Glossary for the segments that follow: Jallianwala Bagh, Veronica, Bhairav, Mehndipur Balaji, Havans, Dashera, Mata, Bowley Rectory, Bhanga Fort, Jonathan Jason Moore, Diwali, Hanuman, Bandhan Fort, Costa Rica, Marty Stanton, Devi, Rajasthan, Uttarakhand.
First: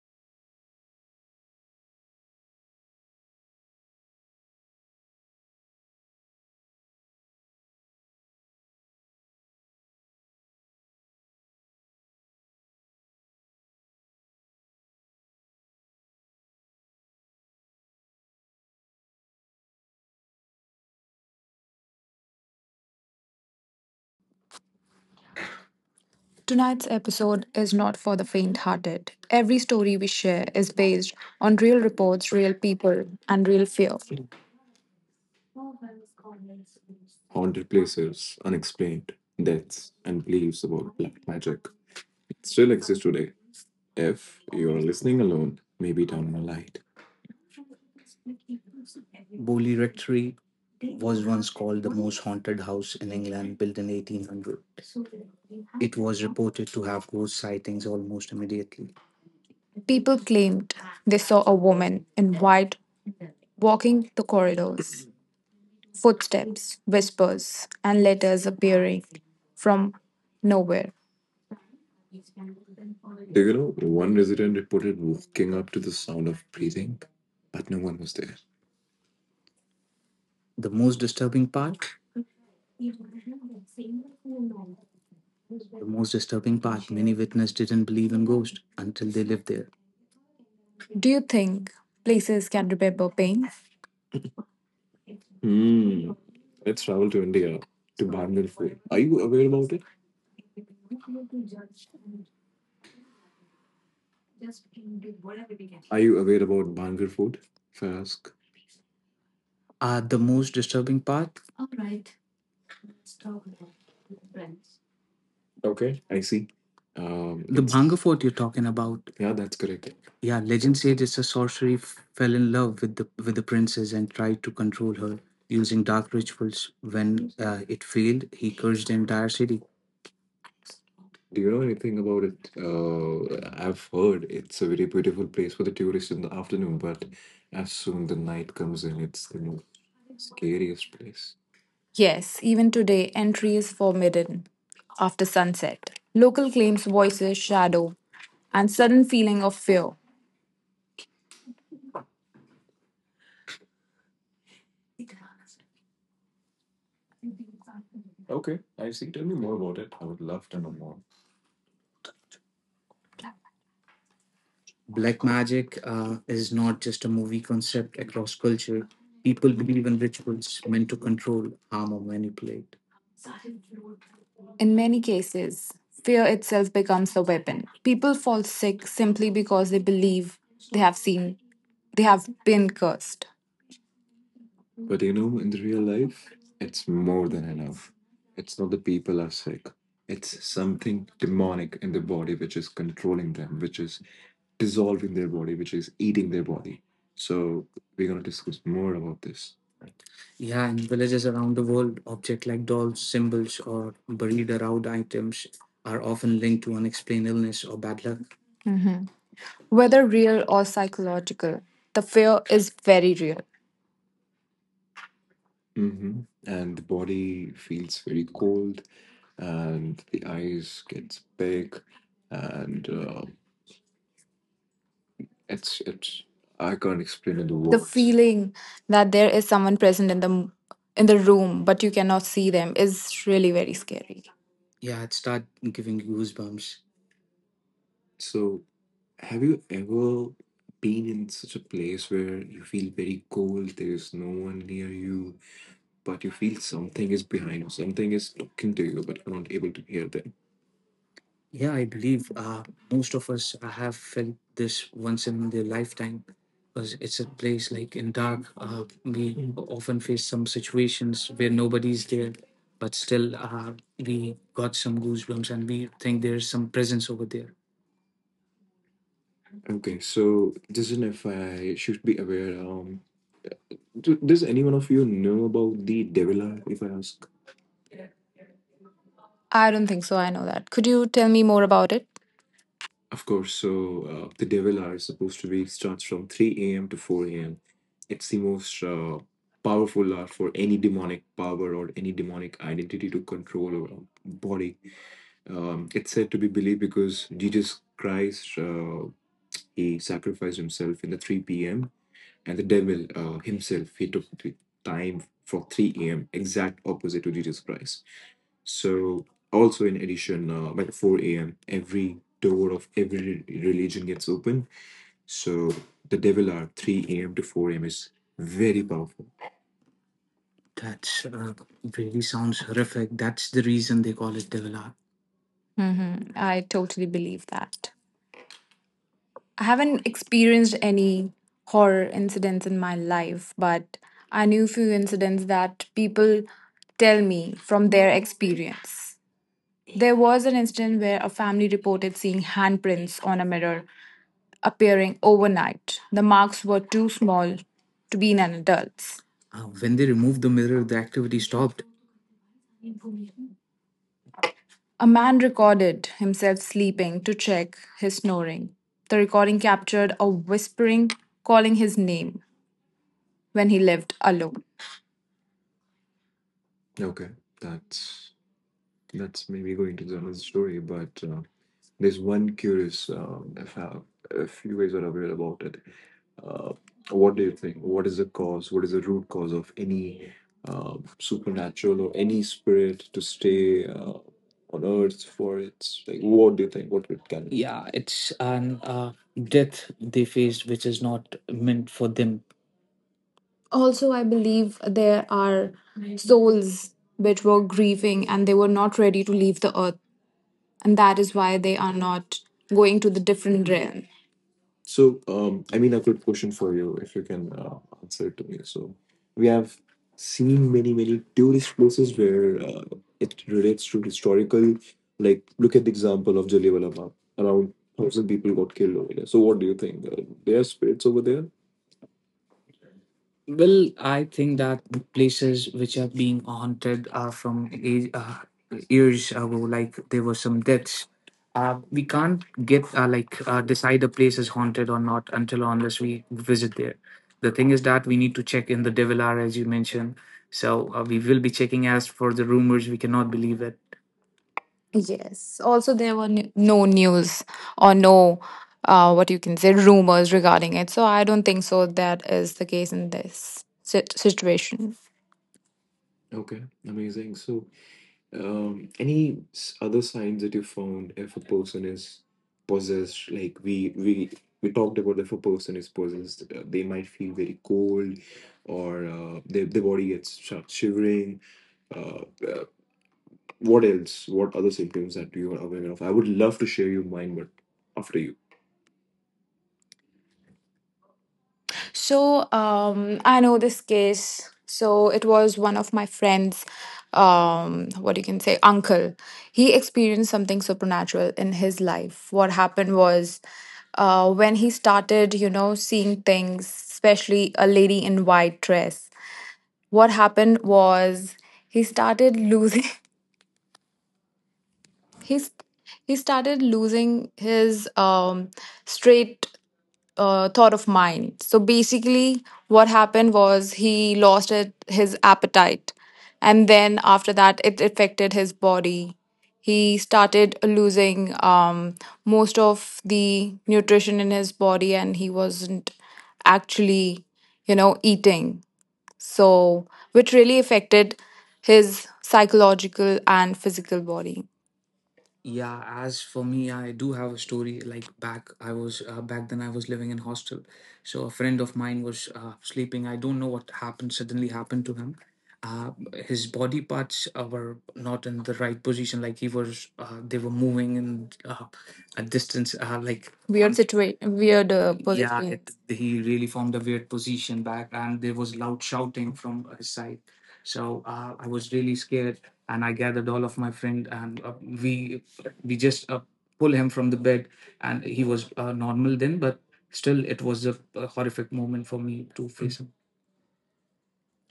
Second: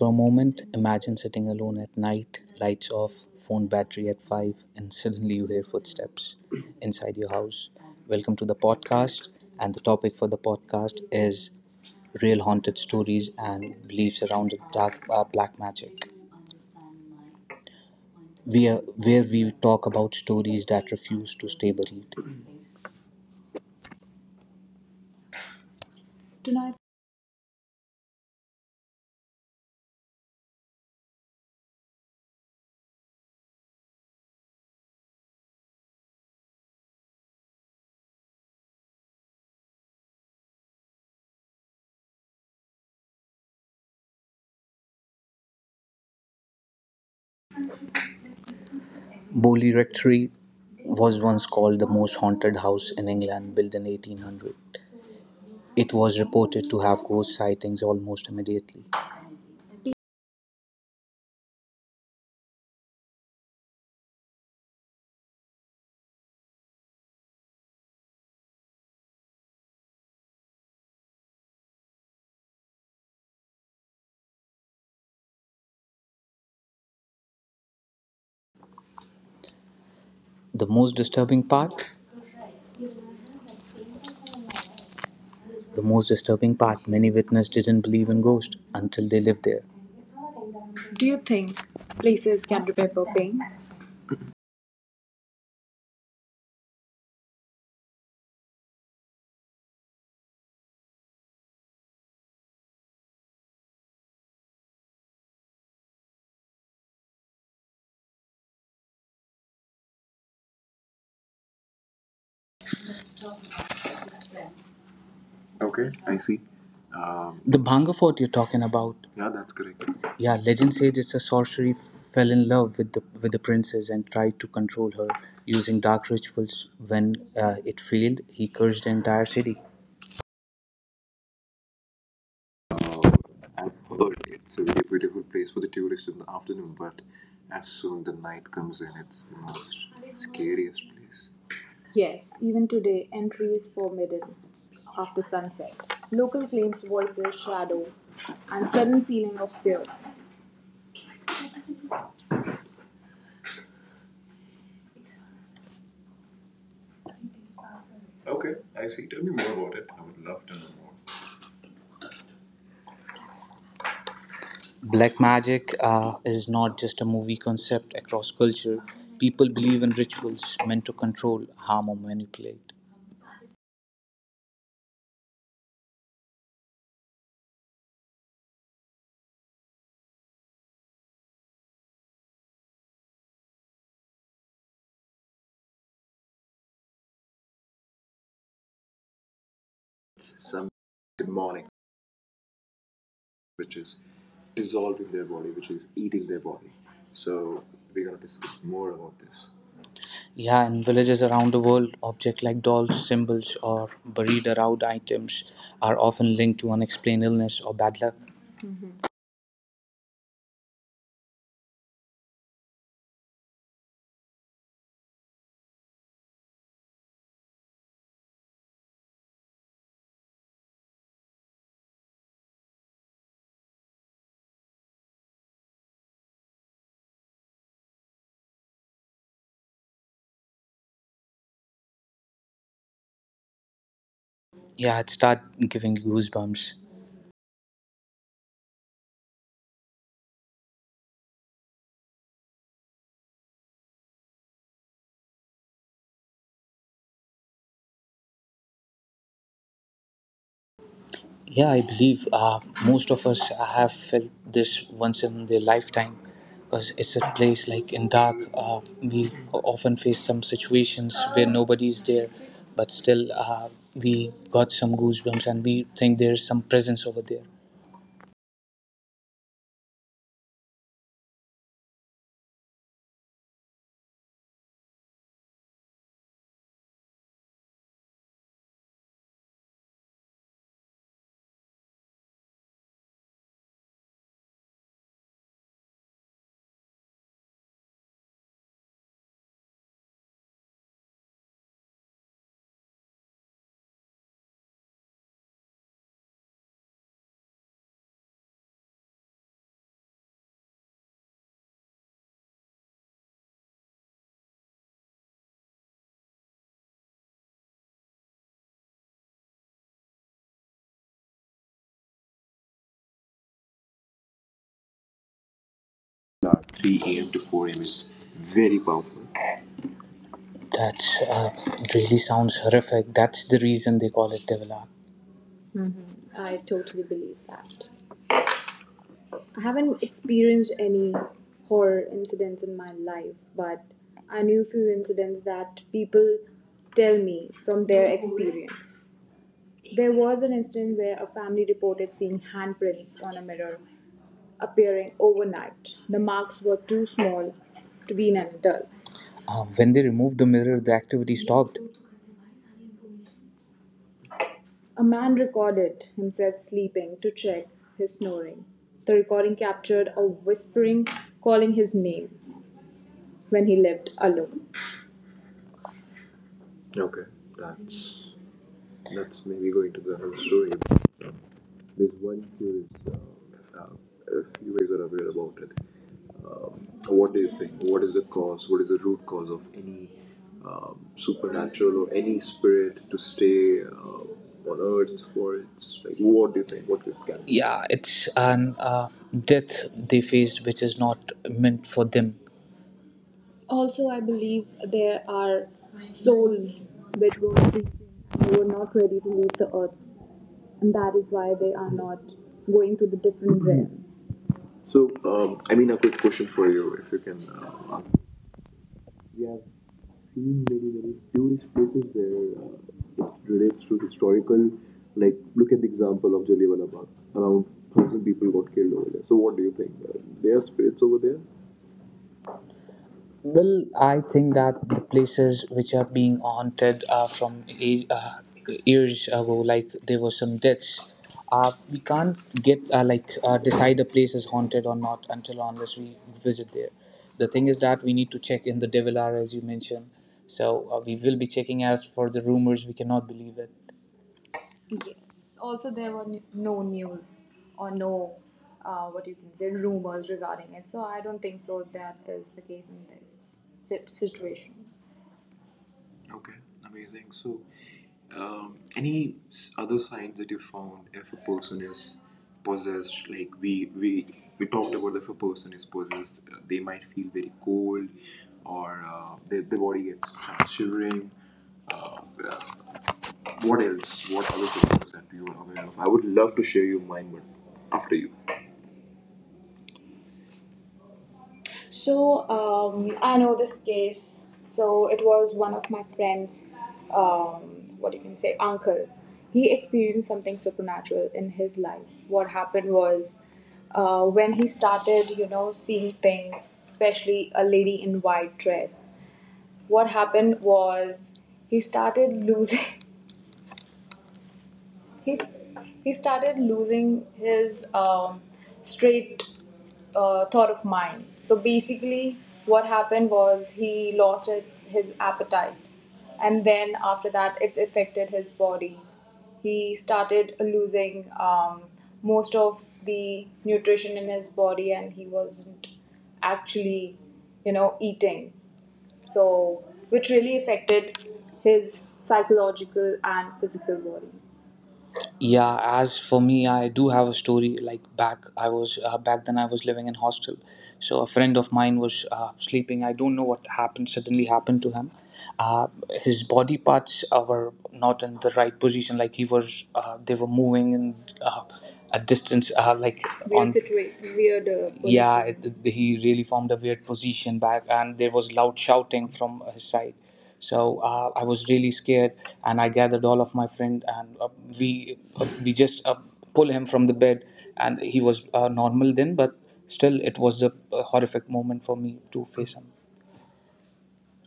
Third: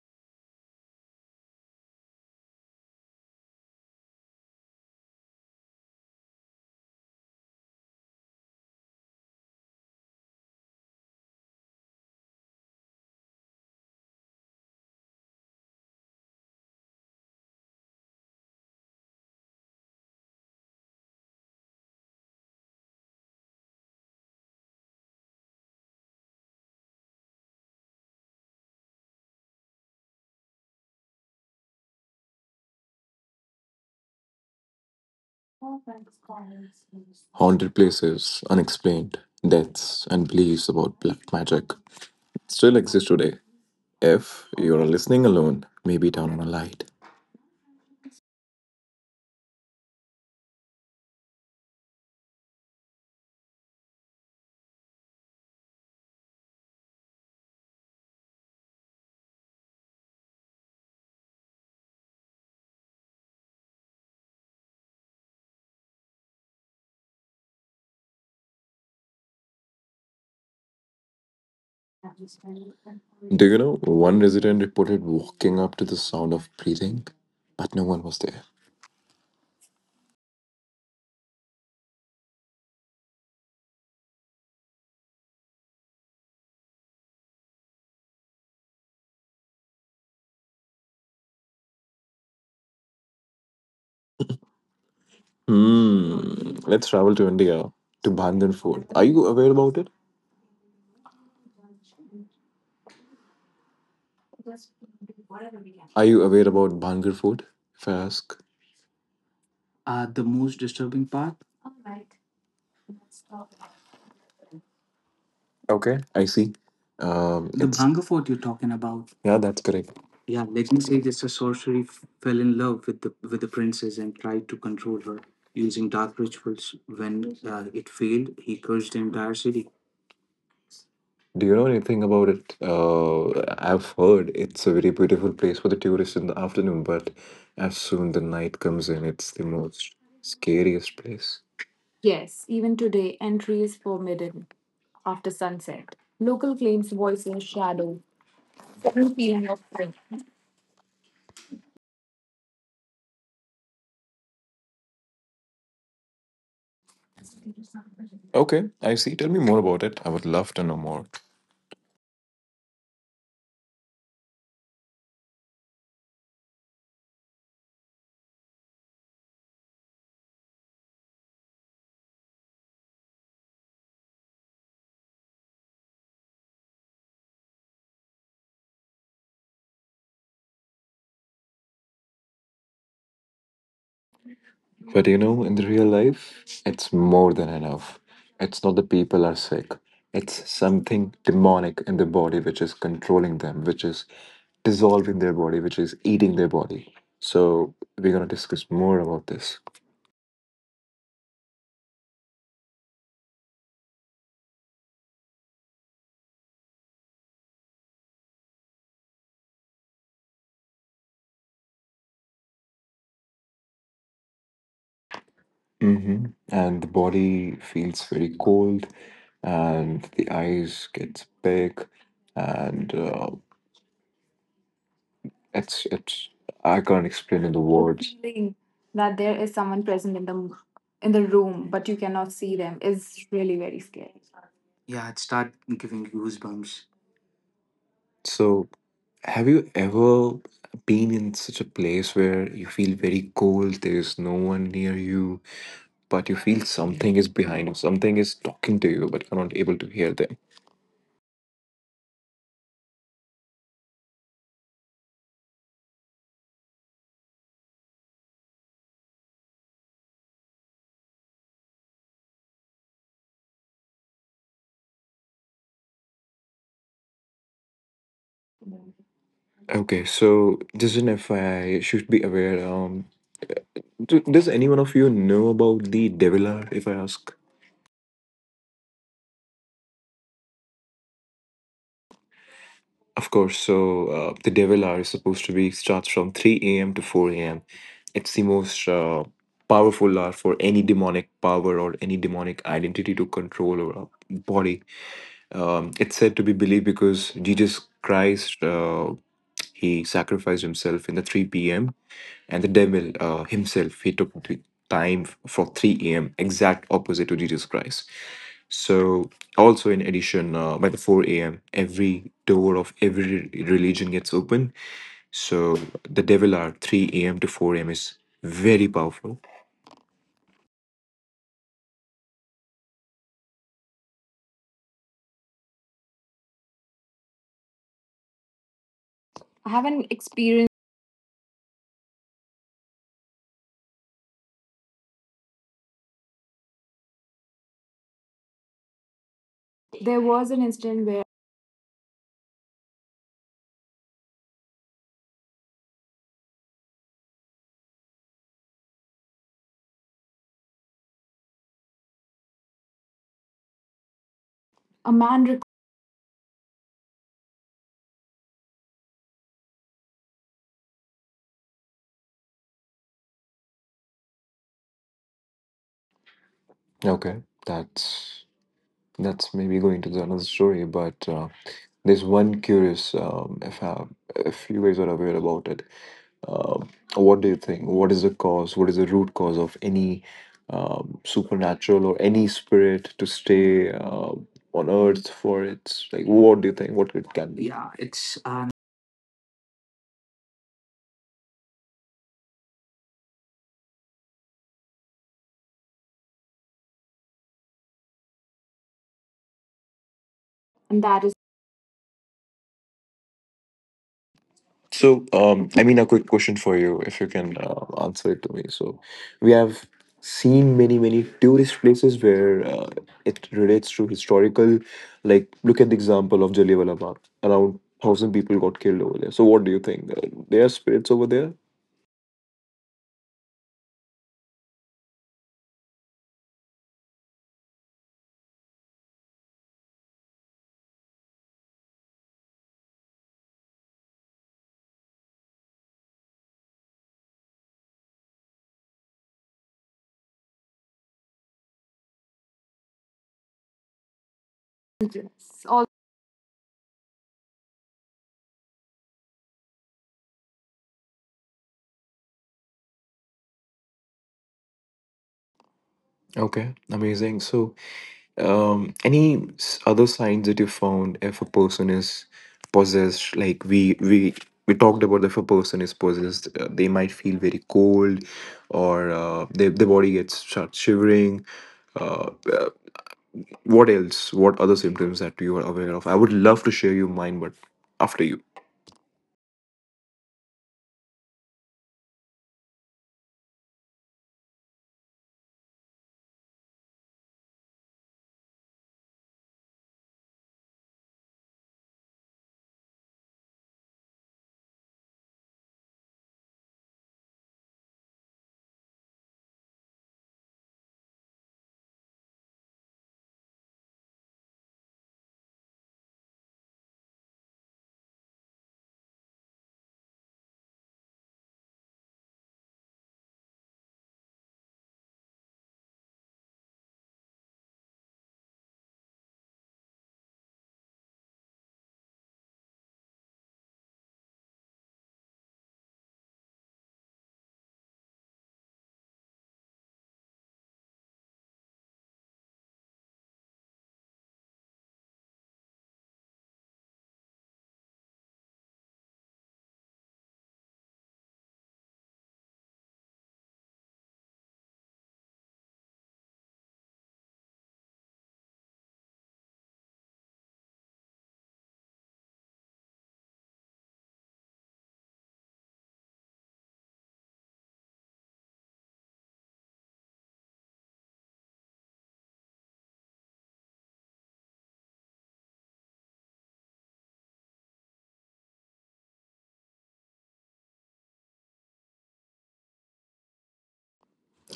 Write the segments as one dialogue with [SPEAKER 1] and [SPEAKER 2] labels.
[SPEAKER 1] for a moment. Imagine sitting alone at night, lights off, phone battery at 5, and suddenly you hear footsteps inside your house. Welcome to the podcast. And the topic for the podcast is real haunted stories and beliefs around dark, black magic. We are, where we talk about stories that refuse to stay buried.
[SPEAKER 2] Tonight's episode is not for the faint hearted. Every story we share is based on real reports, real people, and real fear.
[SPEAKER 3] Haunted places, unexplained deaths, and beliefs about black magic still exist today. If you're listening alone, maybe down on a light.
[SPEAKER 2] Bowley
[SPEAKER 1] Bowley
[SPEAKER 2] Rectory
[SPEAKER 1] Rectory
[SPEAKER 2] was
[SPEAKER 1] was
[SPEAKER 2] once
[SPEAKER 1] once
[SPEAKER 2] called
[SPEAKER 1] called
[SPEAKER 2] the
[SPEAKER 1] the
[SPEAKER 2] most
[SPEAKER 1] most
[SPEAKER 2] haunted
[SPEAKER 1] haunted
[SPEAKER 2] house
[SPEAKER 1] house
[SPEAKER 2] in
[SPEAKER 1] in
[SPEAKER 2] England,
[SPEAKER 1] England.
[SPEAKER 2] built in 1800. It
[SPEAKER 1] It
[SPEAKER 2] was
[SPEAKER 1] was
[SPEAKER 2] reported
[SPEAKER 1] reported
[SPEAKER 2] to
[SPEAKER 1] to
[SPEAKER 2] have
[SPEAKER 1] have
[SPEAKER 2] ghost
[SPEAKER 1] ghost
[SPEAKER 2] sightings
[SPEAKER 1] sightings
[SPEAKER 2] almost
[SPEAKER 1] almost immediately.
[SPEAKER 2] immediately. People claimed they saw a woman in white walking the corridors, footsteps, whispers, and letters appearing from nowhere.
[SPEAKER 3] Do you know one resident reported walking up to the sound of breathing, but no one was there?
[SPEAKER 2] The
[SPEAKER 1] The
[SPEAKER 2] most
[SPEAKER 1] most
[SPEAKER 2] disturbing
[SPEAKER 1] disturbing part?
[SPEAKER 2] part?
[SPEAKER 1] The
[SPEAKER 2] The
[SPEAKER 1] most
[SPEAKER 2] most
[SPEAKER 1] disturbing
[SPEAKER 2] disturbing part,
[SPEAKER 1] part,
[SPEAKER 2] many
[SPEAKER 1] many witnesses
[SPEAKER 2] witnesses didn't
[SPEAKER 1] didn't believe
[SPEAKER 2] believe
[SPEAKER 1] in
[SPEAKER 2] in
[SPEAKER 1] ghosts
[SPEAKER 2] ghosts until
[SPEAKER 1] until they
[SPEAKER 2] they lived
[SPEAKER 1] lived there.
[SPEAKER 2] there. Do
[SPEAKER 1] Do
[SPEAKER 2] you
[SPEAKER 1] you think
[SPEAKER 2] think places
[SPEAKER 1] places can
[SPEAKER 2] can
[SPEAKER 1] remember
[SPEAKER 2] remember
[SPEAKER 1] pain?
[SPEAKER 2] pain?
[SPEAKER 3] Hmm. Let's travel to India to Bandhan Fort. Are you aware about it? Are you aware about Bandhan Fort? If I ask. The
[SPEAKER 2] The
[SPEAKER 3] most
[SPEAKER 2] most
[SPEAKER 3] disturbing
[SPEAKER 2] disturbing
[SPEAKER 3] part.
[SPEAKER 2] part,
[SPEAKER 3] Okay, I see. The
[SPEAKER 1] The
[SPEAKER 3] it's
[SPEAKER 2] Bhanga
[SPEAKER 1] Bhanga
[SPEAKER 3] Bhanga Fort
[SPEAKER 2] Fort you're
[SPEAKER 3] you're talking
[SPEAKER 2] talking
[SPEAKER 1] talking about,
[SPEAKER 3] about.
[SPEAKER 2] about.
[SPEAKER 3] Yeah, that's correct.
[SPEAKER 1] yeah,
[SPEAKER 3] Yeah,
[SPEAKER 2] Yeah,
[SPEAKER 3] let
[SPEAKER 1] later
[SPEAKER 3] me
[SPEAKER 2] legend
[SPEAKER 3] say
[SPEAKER 2] says
[SPEAKER 1] the
[SPEAKER 3] this:
[SPEAKER 2] it's
[SPEAKER 3] a
[SPEAKER 2] a
[SPEAKER 3] sorcerer
[SPEAKER 2] sorcery
[SPEAKER 1] sorcery
[SPEAKER 3] fell
[SPEAKER 1] fell
[SPEAKER 2] fell
[SPEAKER 3] in
[SPEAKER 1] in
[SPEAKER 2] in
[SPEAKER 3] love
[SPEAKER 2] love
[SPEAKER 1] love
[SPEAKER 2] with
[SPEAKER 3] with the
[SPEAKER 2] the with
[SPEAKER 3] with
[SPEAKER 1] with the
[SPEAKER 2] the
[SPEAKER 3] the
[SPEAKER 1] prince
[SPEAKER 3] princess
[SPEAKER 2] princess and
[SPEAKER 3] and
[SPEAKER 1] and
[SPEAKER 3] tried
[SPEAKER 1] tried
[SPEAKER 2] tried
[SPEAKER 1] to
[SPEAKER 2] to
[SPEAKER 3] to
[SPEAKER 1] control
[SPEAKER 2] control
[SPEAKER 3] control
[SPEAKER 1] her
[SPEAKER 3] her
[SPEAKER 2] her using
[SPEAKER 3] using
[SPEAKER 1] using dark.
[SPEAKER 2] dark
[SPEAKER 3] dark rituals.
[SPEAKER 2] rituals.
[SPEAKER 3] When
[SPEAKER 1] When
[SPEAKER 2] When it
[SPEAKER 3] it
[SPEAKER 1] it failed,
[SPEAKER 2] failed,
[SPEAKER 3] failed,
[SPEAKER 2] he
[SPEAKER 3] he
[SPEAKER 1] he
[SPEAKER 3] cursed
[SPEAKER 1] cursed
[SPEAKER 2] cursed
[SPEAKER 3] the
[SPEAKER 1] the
[SPEAKER 2] the
[SPEAKER 3] entire
[SPEAKER 1] entire
[SPEAKER 2] entire
[SPEAKER 1] city.
[SPEAKER 3] city.
[SPEAKER 2] city.
[SPEAKER 3] Do you know anything about it? I've heard it's a very beautiful place for the tourists in the afternoon, but as soon the night comes in, it's the most scariest place.
[SPEAKER 2] Yes,
[SPEAKER 3] Yes,
[SPEAKER 2] even
[SPEAKER 3] even
[SPEAKER 2] today,
[SPEAKER 3] today,
[SPEAKER 2] entry
[SPEAKER 3] entry is
[SPEAKER 2] is
[SPEAKER 3] forbidden
[SPEAKER 2] forbidden
[SPEAKER 3] after
[SPEAKER 2] after
[SPEAKER 3] sunset.
[SPEAKER 2] sunset.
[SPEAKER 1] No,
[SPEAKER 2] Local
[SPEAKER 3] Local
[SPEAKER 2] claims
[SPEAKER 3] claims
[SPEAKER 2] voices,
[SPEAKER 3] voices shadow
[SPEAKER 2] shadow, and
[SPEAKER 1] I
[SPEAKER 2] sudden
[SPEAKER 3] 7 p.m.
[SPEAKER 2] feeling of
[SPEAKER 3] of spring.
[SPEAKER 2] fear.
[SPEAKER 3] Okay, I see. Tell me more about it. I would love to know more.
[SPEAKER 1] black
[SPEAKER 2] Black
[SPEAKER 1] magic
[SPEAKER 2] magic
[SPEAKER 1] is
[SPEAKER 2] is not
[SPEAKER 1] not
[SPEAKER 2] just
[SPEAKER 1] just
[SPEAKER 2] a
[SPEAKER 1] a movie
[SPEAKER 2] movie concept
[SPEAKER 1] concept across
[SPEAKER 2] across
[SPEAKER 1] culture.
[SPEAKER 2] culture. People
[SPEAKER 1] People believe
[SPEAKER 2] believe
[SPEAKER 1] in
[SPEAKER 2] in
[SPEAKER 1] rituals
[SPEAKER 2] rituals meant
[SPEAKER 1] meant
[SPEAKER 2] to
[SPEAKER 1] to control,
[SPEAKER 2] control, harm,
[SPEAKER 1] harm, or
[SPEAKER 2] or manipulate.
[SPEAKER 1] manipulate.
[SPEAKER 2] In many cases, fear itself becomes a weapon. People fall sick simply because they believe they have seen, they have been cursed.
[SPEAKER 3] But you know, in the real life, it's more than enough. It's not the people are sick, it's
[SPEAKER 1] Some
[SPEAKER 3] something
[SPEAKER 1] demonic,
[SPEAKER 3] demonic in the body which is controlling them, which
[SPEAKER 1] which
[SPEAKER 3] is
[SPEAKER 1] is
[SPEAKER 3] dissolving
[SPEAKER 1] dissolving
[SPEAKER 3] their
[SPEAKER 1] their
[SPEAKER 3] body,
[SPEAKER 1] body,
[SPEAKER 3] which
[SPEAKER 1] which
[SPEAKER 3] is
[SPEAKER 1] is
[SPEAKER 3] eating
[SPEAKER 1] eating
[SPEAKER 3] their
[SPEAKER 1] their body.
[SPEAKER 3] body.
[SPEAKER 1] So
[SPEAKER 3] So, we're going to discuss more about this.
[SPEAKER 2] Yeah,
[SPEAKER 1] yeah,
[SPEAKER 2] in
[SPEAKER 1] in
[SPEAKER 2] villages
[SPEAKER 1] villages
[SPEAKER 2] around
[SPEAKER 1] around
[SPEAKER 2] the
[SPEAKER 1] the
[SPEAKER 2] world,
[SPEAKER 1] world,
[SPEAKER 2] objects
[SPEAKER 1] objects
[SPEAKER 2] like
[SPEAKER 1] like
[SPEAKER 2] dolls,
[SPEAKER 1] dolls,
[SPEAKER 2] symbols,
[SPEAKER 1] symbols, or
[SPEAKER 2] or buried
[SPEAKER 1] buried
[SPEAKER 2] around
[SPEAKER 1] around
[SPEAKER 2] items
[SPEAKER 1] items
[SPEAKER 2] are
[SPEAKER 1] are
[SPEAKER 2] often
[SPEAKER 1] often
[SPEAKER 2] linked
[SPEAKER 1] linked
[SPEAKER 2] to
[SPEAKER 1] to
[SPEAKER 2] unexplained
[SPEAKER 1] unexplained
[SPEAKER 2] illness
[SPEAKER 1] illness
[SPEAKER 2] or
[SPEAKER 1] or
[SPEAKER 2] bad
[SPEAKER 1] bad
[SPEAKER 2] luck.
[SPEAKER 1] luck.
[SPEAKER 2] Mhm. Whether real or psychological, the fear is very real.
[SPEAKER 3] And the body feels very cold, and the eyes gets big, and it's I can't explain in the words. Feeling
[SPEAKER 2] Feeling
[SPEAKER 3] that
[SPEAKER 2] that
[SPEAKER 3] there
[SPEAKER 2] there is
[SPEAKER 3] is
[SPEAKER 2] someone
[SPEAKER 3] someone present
[SPEAKER 2] present
[SPEAKER 3] in
[SPEAKER 2] in the
[SPEAKER 3] in
[SPEAKER 2] in
[SPEAKER 3] the
[SPEAKER 2] the
[SPEAKER 3] room,
[SPEAKER 2] room,
[SPEAKER 3] but
[SPEAKER 2] but
[SPEAKER 3] you
[SPEAKER 2] you cannot
[SPEAKER 3] cannot see
[SPEAKER 2] see
[SPEAKER 3] them,
[SPEAKER 2] them, is
[SPEAKER 3] is really
[SPEAKER 2] really very
[SPEAKER 3] very scary.
[SPEAKER 2] scary. Yeah,
[SPEAKER 1] Yeah,
[SPEAKER 3] Yeah,
[SPEAKER 1] it
[SPEAKER 3] it
[SPEAKER 2] it
[SPEAKER 1] start
[SPEAKER 2] start
[SPEAKER 3] start
[SPEAKER 2] giving
[SPEAKER 1] giving
[SPEAKER 3] giving
[SPEAKER 2] goosebumps.
[SPEAKER 1] goosebumps.
[SPEAKER 3] goosebumps. So have you ever been in such a place where you feel very cold, there's no one near you, but you feel something is behind you, something is talking to you, but you're not able to hear them?
[SPEAKER 2] Yeah,
[SPEAKER 1] Yeah, I
[SPEAKER 2] I
[SPEAKER 1] believe
[SPEAKER 2] believe
[SPEAKER 1] most
[SPEAKER 2] most of
[SPEAKER 1] of us
[SPEAKER 2] us
[SPEAKER 1] have
[SPEAKER 2] have
[SPEAKER 1] felt
[SPEAKER 2] felt
[SPEAKER 1] this
[SPEAKER 2] this
[SPEAKER 1] once
[SPEAKER 2] once
[SPEAKER 1] in
[SPEAKER 2] in
[SPEAKER 1] their
[SPEAKER 2] their
[SPEAKER 1] lifetime
[SPEAKER 2] lifetime
[SPEAKER 1] because
[SPEAKER 2] because
[SPEAKER 1] it's
[SPEAKER 2] it's a
[SPEAKER 1] a place
[SPEAKER 2] place
[SPEAKER 1] like
[SPEAKER 2] like
[SPEAKER 1] in
[SPEAKER 2] in
[SPEAKER 1] dark.
[SPEAKER 2] dark.
[SPEAKER 1] We
[SPEAKER 2] We
[SPEAKER 1] often
[SPEAKER 2] often
[SPEAKER 1] face
[SPEAKER 2] face
[SPEAKER 1] some
[SPEAKER 2] some
[SPEAKER 1] situations
[SPEAKER 2] situations
[SPEAKER 1] where
[SPEAKER 2] where
[SPEAKER 1] nobody's
[SPEAKER 2] nobody's
[SPEAKER 1] there,
[SPEAKER 2] there,
[SPEAKER 1] but
[SPEAKER 2] but
[SPEAKER 1] still
[SPEAKER 2] still we
[SPEAKER 1] we got
[SPEAKER 2] got some
[SPEAKER 1] some goosebumps
[SPEAKER 2] goosebumps,
[SPEAKER 1] and
[SPEAKER 2] and we
[SPEAKER 1] we think
[SPEAKER 2] think
[SPEAKER 1] there's
[SPEAKER 2] there's
[SPEAKER 1] some
[SPEAKER 2] some
[SPEAKER 1] presence
[SPEAKER 2] presence
[SPEAKER 1] over
[SPEAKER 2] over
[SPEAKER 1] there.
[SPEAKER 2] there.
[SPEAKER 3] Okay, so just an FYI, you should be aware. Does anyone of you know about the Devilar, if I ask?
[SPEAKER 2] I don't think so, I know that. Could you tell me more about it?
[SPEAKER 3] Of course, so the devil hour is supposed to be starts from 3 a.m. to 4 a.m. It's the most powerful hour for any demonic power or any demonic identity to control our body. It's said to be believed because Jesus Christ he sacrificed himself in the 3 p.m. and the devil himself he took the time for 3 a.m. exact opposite to Jesus Christ. So, also in addition, by the 4 a.m., every door of every religion gets open. So, the devil hour, 3
[SPEAKER 1] 3 a.m.
[SPEAKER 3] a.m.
[SPEAKER 1] to
[SPEAKER 3] to
[SPEAKER 1] 4
[SPEAKER 3] 4
[SPEAKER 1] a.m.
[SPEAKER 3] a.m.,
[SPEAKER 1] is
[SPEAKER 3] is
[SPEAKER 1] very
[SPEAKER 3] very
[SPEAKER 1] powerful.
[SPEAKER 3] powerful.
[SPEAKER 1] That
[SPEAKER 2] That's
[SPEAKER 1] uh, really
[SPEAKER 2] really
[SPEAKER 1] sounds
[SPEAKER 2] sounds horrific.
[SPEAKER 1] horrific. That's
[SPEAKER 2] That's the
[SPEAKER 1] the
[SPEAKER 2] reason
[SPEAKER 1] reason they
[SPEAKER 2] they
[SPEAKER 1] call
[SPEAKER 2] call it
[SPEAKER 1] it.
[SPEAKER 2] devil. Mm-hmm. I totally believe that.
[SPEAKER 3] I
[SPEAKER 2] I
[SPEAKER 3] have an
[SPEAKER 2] haven't
[SPEAKER 3] experience.
[SPEAKER 2] experienced any horror incidents in my life, but I
[SPEAKER 1] few
[SPEAKER 2] knew few
[SPEAKER 1] few incidents
[SPEAKER 2] incidents
[SPEAKER 1] that
[SPEAKER 2] that
[SPEAKER 1] people
[SPEAKER 2] people
[SPEAKER 1] tell
[SPEAKER 2] tell
[SPEAKER 1] me
[SPEAKER 2] me
[SPEAKER 1] from
[SPEAKER 2] from
[SPEAKER 1] their
[SPEAKER 2] their
[SPEAKER 1] experience.
[SPEAKER 2] experience.
[SPEAKER 3] There
[SPEAKER 2] There
[SPEAKER 3] was
[SPEAKER 2] was
[SPEAKER 1] Was
[SPEAKER 3] an
[SPEAKER 2] an
[SPEAKER 1] an
[SPEAKER 3] incident
[SPEAKER 2] incident
[SPEAKER 1] incident
[SPEAKER 3] where
[SPEAKER 1] where
[SPEAKER 2] where a family reported seeing handprints on a mirror appearing overnight. The marks were too small to be in an adult's.
[SPEAKER 1] When
[SPEAKER 2] When they
[SPEAKER 1] they
[SPEAKER 2] removed
[SPEAKER 1] removed
[SPEAKER 2] the
[SPEAKER 1] the mirror,
[SPEAKER 2] mirror,
[SPEAKER 1] the
[SPEAKER 2] the activity
[SPEAKER 1] activity stopped.
[SPEAKER 2] stopped.
[SPEAKER 3] a
[SPEAKER 2] A man
[SPEAKER 3] man rec-.
[SPEAKER 2] recorded himself sleeping to
[SPEAKER 1] To check
[SPEAKER 2] check his
[SPEAKER 1] his snoring.
[SPEAKER 2] snoring. The
[SPEAKER 1] The
[SPEAKER 2] recording
[SPEAKER 1] record
[SPEAKER 2] captured
[SPEAKER 1] captured a
[SPEAKER 2] a whispering
[SPEAKER 1] whispering
[SPEAKER 2] calling
[SPEAKER 1] calling
[SPEAKER 2] his
[SPEAKER 1] his name
[SPEAKER 2] name when
[SPEAKER 1] when
[SPEAKER 2] he
[SPEAKER 1] he
[SPEAKER 2] lived
[SPEAKER 1] left alone.
[SPEAKER 2] alone.
[SPEAKER 1] Okay.
[SPEAKER 3] Okay,
[SPEAKER 1] That's
[SPEAKER 3] that's
[SPEAKER 1] that's
[SPEAKER 3] maybe
[SPEAKER 1] maybe
[SPEAKER 3] going
[SPEAKER 1] going
[SPEAKER 3] to
[SPEAKER 1] to
[SPEAKER 3] the
[SPEAKER 1] the
[SPEAKER 3] another
[SPEAKER 1] whole story.
[SPEAKER 3] story, but
[SPEAKER 1] Um, There's
[SPEAKER 3] there's
[SPEAKER 1] one
[SPEAKER 3] one
[SPEAKER 1] curious.
[SPEAKER 3] curious. Um, if I,
[SPEAKER 1] If
[SPEAKER 3] if you
[SPEAKER 1] you
[SPEAKER 3] guys
[SPEAKER 1] guys
[SPEAKER 3] are
[SPEAKER 1] are
[SPEAKER 3] aware
[SPEAKER 1] aware
[SPEAKER 3] about
[SPEAKER 1] about it,
[SPEAKER 3] it, uh,
[SPEAKER 1] um,
[SPEAKER 3] what
[SPEAKER 1] what
[SPEAKER 3] do
[SPEAKER 1] do
[SPEAKER 3] you
[SPEAKER 1] you think?
[SPEAKER 3] think? What
[SPEAKER 1] What
[SPEAKER 3] is
[SPEAKER 1] is
[SPEAKER 3] the
[SPEAKER 1] the
[SPEAKER 3] cause?
[SPEAKER 1] cause?
[SPEAKER 3] What
[SPEAKER 1] What
[SPEAKER 3] is
[SPEAKER 1] is
[SPEAKER 3] the
[SPEAKER 1] the
[SPEAKER 3] root
[SPEAKER 1] root
[SPEAKER 3] cause
[SPEAKER 1] cause of
[SPEAKER 3] of
[SPEAKER 1] any
[SPEAKER 3] any
[SPEAKER 1] uh, supernatural
[SPEAKER 3] supernatural or
[SPEAKER 1] or
[SPEAKER 3] any
[SPEAKER 1] any
[SPEAKER 3] spirit
[SPEAKER 1] spirit
[SPEAKER 3] to
[SPEAKER 1] to
[SPEAKER 3] stay
[SPEAKER 1] stay on
[SPEAKER 3] on Earth
[SPEAKER 1] Earth
[SPEAKER 3] for
[SPEAKER 1] for
[SPEAKER 3] its like?
[SPEAKER 1] war.
[SPEAKER 3] What do you think? What it can be? Yeah,
[SPEAKER 1] Yeah,
[SPEAKER 2] Yeah,
[SPEAKER 1] it's
[SPEAKER 3] it's
[SPEAKER 2] it's
[SPEAKER 3] an.
[SPEAKER 1] an
[SPEAKER 2] an
[SPEAKER 1] death
[SPEAKER 2] death
[SPEAKER 1] they
[SPEAKER 2] they faced
[SPEAKER 1] faced which
[SPEAKER 2] which
[SPEAKER 1] is
[SPEAKER 2] is
[SPEAKER 1] not
[SPEAKER 2] not
[SPEAKER 1] meant
[SPEAKER 2] meant
[SPEAKER 1] for
[SPEAKER 2] for
[SPEAKER 1] them.
[SPEAKER 2] them.
[SPEAKER 1] All
[SPEAKER 2] Also, I believe there are
[SPEAKER 1] this
[SPEAKER 2] souls which
[SPEAKER 1] bedroom
[SPEAKER 2] were
[SPEAKER 1] is
[SPEAKER 2] grieving and they were not ready to leave the earth, and
[SPEAKER 3] And
[SPEAKER 1] and
[SPEAKER 3] that.
[SPEAKER 2] that is why they are
[SPEAKER 1] that's
[SPEAKER 2] not
[SPEAKER 1] going
[SPEAKER 2] going
[SPEAKER 1] to
[SPEAKER 2] to the
[SPEAKER 1] the different
[SPEAKER 2] different realm.
[SPEAKER 1] realm. So,
[SPEAKER 3] So, I mean, a quick question for
[SPEAKER 1] for
[SPEAKER 3] you,
[SPEAKER 1] you,
[SPEAKER 3] if you can answer it to me. So, we have seen many, many tourist places where it relates to historical. Like, look at the example of Jallianwala Bagh. Around 1,000 people
[SPEAKER 1] people
[SPEAKER 3] got
[SPEAKER 1] got
[SPEAKER 3] killed
[SPEAKER 1] killed
[SPEAKER 3] over
[SPEAKER 1] over there.
[SPEAKER 3] there. So, what do you think? There
[SPEAKER 1] There
[SPEAKER 3] are
[SPEAKER 1] are spirits
[SPEAKER 3] spirits over
[SPEAKER 1] over there.
[SPEAKER 3] there.
[SPEAKER 2] Well,
[SPEAKER 1] Well, I
[SPEAKER 2] I
[SPEAKER 1] think
[SPEAKER 2] think
[SPEAKER 1] that
[SPEAKER 2] that
[SPEAKER 1] the places
[SPEAKER 2] places
[SPEAKER 1] which
[SPEAKER 2] which
[SPEAKER 1] are
[SPEAKER 2] are
[SPEAKER 1] being
[SPEAKER 2] being
[SPEAKER 1] haunted
[SPEAKER 2] haunted are
[SPEAKER 1] from
[SPEAKER 2] from
[SPEAKER 1] age,
[SPEAKER 2] age,
[SPEAKER 1] years
[SPEAKER 2] years
[SPEAKER 1] ago,
[SPEAKER 2] ago.
[SPEAKER 1] like
[SPEAKER 2] Like there were some deaths.
[SPEAKER 1] are
[SPEAKER 2] We can't get
[SPEAKER 1] like
[SPEAKER 2] like decide
[SPEAKER 1] decide
[SPEAKER 2] a place
[SPEAKER 1] is
[SPEAKER 2] is
[SPEAKER 1] haunted.
[SPEAKER 2] haunted or not until or unless we visit there. The thing is that we need to check in the Devilar, as you mentioned.
[SPEAKER 1] So
[SPEAKER 2] So we will be checking as for the rumors. We cannot believe it.
[SPEAKER 3] Yes.
[SPEAKER 2] Yes.
[SPEAKER 3] all
[SPEAKER 2] Also, there were no news
[SPEAKER 1] news or
[SPEAKER 2] or
[SPEAKER 1] no
[SPEAKER 2] no,
[SPEAKER 1] what
[SPEAKER 2] what
[SPEAKER 1] you
[SPEAKER 2] you can
[SPEAKER 1] can say
[SPEAKER 2] say,
[SPEAKER 1] rumors
[SPEAKER 2] rumors
[SPEAKER 1] regarding
[SPEAKER 2] regarding
[SPEAKER 1] it.
[SPEAKER 2] it.
[SPEAKER 1] So
[SPEAKER 2] So
[SPEAKER 1] I
[SPEAKER 2] I
[SPEAKER 1] don't
[SPEAKER 2] don't
[SPEAKER 1] think
[SPEAKER 2] think so
[SPEAKER 1] so that
[SPEAKER 2] that
[SPEAKER 1] is
[SPEAKER 2] is
[SPEAKER 1] the
[SPEAKER 2] the
[SPEAKER 1] case
[SPEAKER 2] case
[SPEAKER 1] in
[SPEAKER 2] in
[SPEAKER 1] this
[SPEAKER 2] this
[SPEAKER 1] si- situation.
[SPEAKER 2] situation.
[SPEAKER 1] Okay,
[SPEAKER 3] Okay, amazing.
[SPEAKER 1] amazing. So,
[SPEAKER 3] So, other signs that you found if a person is possessed? Like we talked about if a person is possessed, they might feel very cold, or the body gets starts shivering. Uh, uh, what else? What other symptoms that you are aware of? I
[SPEAKER 1] I
[SPEAKER 3] would
[SPEAKER 1] would
[SPEAKER 3] love
[SPEAKER 1] love
[SPEAKER 3] to
[SPEAKER 1] to share
[SPEAKER 3] share you
[SPEAKER 1] you mine,
[SPEAKER 3] mine,
[SPEAKER 1] but
[SPEAKER 3] but after
[SPEAKER 1] after
[SPEAKER 3] you.
[SPEAKER 1] you.
[SPEAKER 2] So
[SPEAKER 1] So
[SPEAKER 2] I know this case. So
[SPEAKER 1] so
[SPEAKER 2] it
[SPEAKER 1] it
[SPEAKER 2] was
[SPEAKER 1] was
[SPEAKER 2] one of my friends, what you can say, uncle. He experienced something supernatural in his life. What happened was when he started, seeing things, especially a lady in white dress. What happened was, he started losing.
[SPEAKER 1] he
[SPEAKER 2] He's he
[SPEAKER 1] he started
[SPEAKER 2] started
[SPEAKER 1] losing
[SPEAKER 2] losing his
[SPEAKER 1] his
[SPEAKER 2] straight
[SPEAKER 1] uh,
[SPEAKER 2] thought of mind. So basically, what happened was, he lost it, his appetite, and then after that, it affected his body. He started
[SPEAKER 1] losing
[SPEAKER 2] losing most
[SPEAKER 1] most of
[SPEAKER 2] of
[SPEAKER 1] the
[SPEAKER 2] the nutrition
[SPEAKER 1] nutrition
[SPEAKER 2] in
[SPEAKER 1] in
[SPEAKER 2] his
[SPEAKER 1] his
[SPEAKER 2] body,
[SPEAKER 1] body and
[SPEAKER 2] and he
[SPEAKER 1] he wasn't
[SPEAKER 2] wasn't
[SPEAKER 1] actually
[SPEAKER 2] actually,
[SPEAKER 1] you know
[SPEAKER 2] eating.
[SPEAKER 1] so
[SPEAKER 2] So, which really affected
[SPEAKER 1] his,
[SPEAKER 2] his psychological and physical body. Yeah,
[SPEAKER 1] yeah,
[SPEAKER 2] as
[SPEAKER 1] as
[SPEAKER 2] for
[SPEAKER 1] for
[SPEAKER 2] me,
[SPEAKER 1] me,
[SPEAKER 2] I
[SPEAKER 1] I
[SPEAKER 2] do
[SPEAKER 1] do
[SPEAKER 2] have
[SPEAKER 1] have
[SPEAKER 2] a
[SPEAKER 1] a
[SPEAKER 2] story.
[SPEAKER 1] story.
[SPEAKER 2] Like
[SPEAKER 1] Like
[SPEAKER 2] back,
[SPEAKER 1] back,
[SPEAKER 2] I
[SPEAKER 1] I
[SPEAKER 2] was
[SPEAKER 1] was
[SPEAKER 2] back
[SPEAKER 1] back
[SPEAKER 2] then
[SPEAKER 1] then
[SPEAKER 2] I
[SPEAKER 1] I
[SPEAKER 2] was
[SPEAKER 1] was
[SPEAKER 2] living
[SPEAKER 1] living
[SPEAKER 2] in
[SPEAKER 1] in
[SPEAKER 2] hostel,
[SPEAKER 1] hostel,
[SPEAKER 2] so
[SPEAKER 1] so
[SPEAKER 2] a
[SPEAKER 1] a
[SPEAKER 2] friend
[SPEAKER 1] friend
[SPEAKER 2] of
[SPEAKER 1] of
[SPEAKER 2] mine
[SPEAKER 1] mine
[SPEAKER 2] was
[SPEAKER 1] was
[SPEAKER 2] sleeping.
[SPEAKER 1] sleeping.
[SPEAKER 2] I
[SPEAKER 1] I
[SPEAKER 2] don't
[SPEAKER 1] don't
[SPEAKER 2] know
[SPEAKER 1] know
[SPEAKER 2] what
[SPEAKER 1] what
[SPEAKER 2] happened.
[SPEAKER 1] happened.
[SPEAKER 2] Suddenly
[SPEAKER 1] Suddenly
[SPEAKER 2] happened
[SPEAKER 1] happened
[SPEAKER 2] to
[SPEAKER 1] to
[SPEAKER 2] him.
[SPEAKER 1] him.
[SPEAKER 2] Uh,
[SPEAKER 1] Uh,
[SPEAKER 2] his
[SPEAKER 1] his
[SPEAKER 2] body
[SPEAKER 1] body
[SPEAKER 2] parts
[SPEAKER 1] parts
[SPEAKER 2] were
[SPEAKER 1] were
[SPEAKER 2] not
[SPEAKER 1] not
[SPEAKER 2] in
[SPEAKER 1] in
[SPEAKER 2] the
[SPEAKER 1] the
[SPEAKER 2] right
[SPEAKER 1] right
[SPEAKER 2] position.
[SPEAKER 1] position.
[SPEAKER 2] Like
[SPEAKER 1] Like he was,
[SPEAKER 2] they
[SPEAKER 1] they
[SPEAKER 2] were
[SPEAKER 1] were
[SPEAKER 2] moving
[SPEAKER 1] moving in
[SPEAKER 2] in
[SPEAKER 1] uh,
[SPEAKER 2] a
[SPEAKER 1] a
[SPEAKER 2] distance.
[SPEAKER 1] distance. Like
[SPEAKER 2] Like,
[SPEAKER 1] weird
[SPEAKER 2] weird
[SPEAKER 1] on,
[SPEAKER 2] situation, weird,
[SPEAKER 1] situation
[SPEAKER 2] yeah, position.
[SPEAKER 1] yeah, it,
[SPEAKER 2] He
[SPEAKER 1] he
[SPEAKER 2] really formed
[SPEAKER 1] really
[SPEAKER 2] a weird position
[SPEAKER 1] position
[SPEAKER 2] back,
[SPEAKER 1] back,
[SPEAKER 2] and
[SPEAKER 1] and
[SPEAKER 2] there
[SPEAKER 1] there
[SPEAKER 2] was
[SPEAKER 1] was
[SPEAKER 2] loud
[SPEAKER 1] loud
[SPEAKER 2] shouting
[SPEAKER 1] shouting
[SPEAKER 2] from
[SPEAKER 1] from
[SPEAKER 2] his
[SPEAKER 1] his
[SPEAKER 2] side.
[SPEAKER 1] side.
[SPEAKER 2] So
[SPEAKER 1] So
[SPEAKER 2] I
[SPEAKER 1] I
[SPEAKER 2] was
[SPEAKER 1] was
[SPEAKER 2] really
[SPEAKER 1] really
[SPEAKER 2] scared,
[SPEAKER 1] scared,
[SPEAKER 2] and I
[SPEAKER 1] and I
[SPEAKER 2] gathered
[SPEAKER 1] gathered
[SPEAKER 2] all
[SPEAKER 1] all
[SPEAKER 2] of
[SPEAKER 1] of
[SPEAKER 2] my
[SPEAKER 1] my
[SPEAKER 2] friend,
[SPEAKER 1] friend,
[SPEAKER 2] and
[SPEAKER 1] and
[SPEAKER 2] we
[SPEAKER 1] we
[SPEAKER 2] we
[SPEAKER 1] came
[SPEAKER 2] just pull him from the
[SPEAKER 1] from the
[SPEAKER 2] bed,
[SPEAKER 1] bed,
[SPEAKER 2] and
[SPEAKER 1] and
[SPEAKER 2] he
[SPEAKER 1] he
[SPEAKER 2] was
[SPEAKER 1] was
[SPEAKER 2] normal
[SPEAKER 1] normal
[SPEAKER 2] then,
[SPEAKER 1] then,
[SPEAKER 2] but
[SPEAKER 1] but
[SPEAKER 2] still
[SPEAKER 1] still
[SPEAKER 2] it
[SPEAKER 1] it
[SPEAKER 2] was
[SPEAKER 1] was
[SPEAKER 2] a,
[SPEAKER 1] a
[SPEAKER 2] a horrific
[SPEAKER 1] horrific
[SPEAKER 2] moment
[SPEAKER 1] moment
[SPEAKER 2] for
[SPEAKER 1] for
[SPEAKER 2] me
[SPEAKER 1] me
[SPEAKER 2] to
[SPEAKER 1] to
[SPEAKER 2] face
[SPEAKER 1] face
[SPEAKER 2] him.
[SPEAKER 1] him.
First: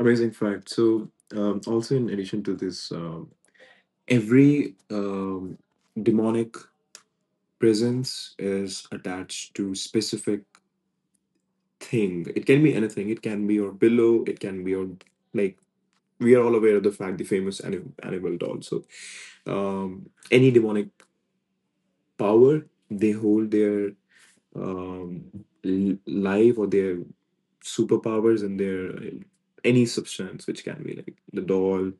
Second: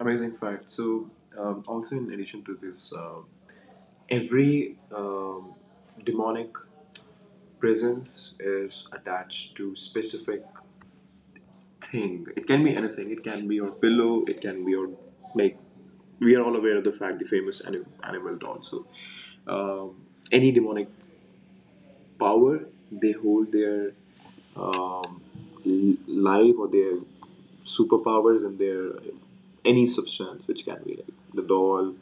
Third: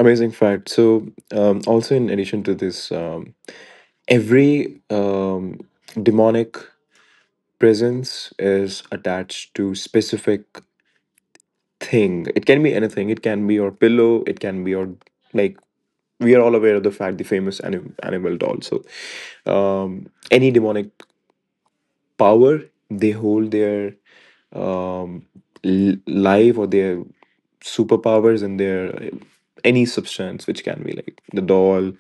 [SPEAKER 1] I mean,
[SPEAKER 3] fact. So, also in addition to this, every demonic presence is attached
[SPEAKER 1] attached.
[SPEAKER 3] to specific thing. It can be anything.
[SPEAKER 1] It
[SPEAKER 3] It
[SPEAKER 1] can
[SPEAKER 3] can
[SPEAKER 1] be
[SPEAKER 3] be
[SPEAKER 1] your
[SPEAKER 3] your
[SPEAKER 1] pillow.
[SPEAKER 3] pillow.
[SPEAKER 1] It
[SPEAKER 3] It
[SPEAKER 1] can
[SPEAKER 3] can
[SPEAKER 1] be
[SPEAKER 3] be
[SPEAKER 1] your
[SPEAKER 3] your
[SPEAKER 1] like.
[SPEAKER 3] like.
[SPEAKER 1] We
[SPEAKER 3] We are
[SPEAKER 1] are all
[SPEAKER 3] all aware
[SPEAKER 1] aware
[SPEAKER 3] of
[SPEAKER 1] of
[SPEAKER 3] the
[SPEAKER 1] the
[SPEAKER 3] fact
[SPEAKER 1] fact
[SPEAKER 3] the
[SPEAKER 1] the famous
[SPEAKER 3] famous
[SPEAKER 1] anim- animal
[SPEAKER 3] animal
[SPEAKER 1] doll.
[SPEAKER 3] doll. So,
[SPEAKER 1] So, um, any
[SPEAKER 3] any demonic
[SPEAKER 1] demonic
[SPEAKER 3] power
[SPEAKER 1] power
[SPEAKER 3] they
[SPEAKER 1] they
[SPEAKER 3] hold
[SPEAKER 1] hold
[SPEAKER 3] their
[SPEAKER 1] um,
[SPEAKER 3] um,
[SPEAKER 1] l- live
[SPEAKER 3] life or their superpowers
[SPEAKER 1] superpowers in
[SPEAKER 3] and
[SPEAKER 1] their
[SPEAKER 3] their
[SPEAKER 1] any
[SPEAKER 3] any substance which can be like the doll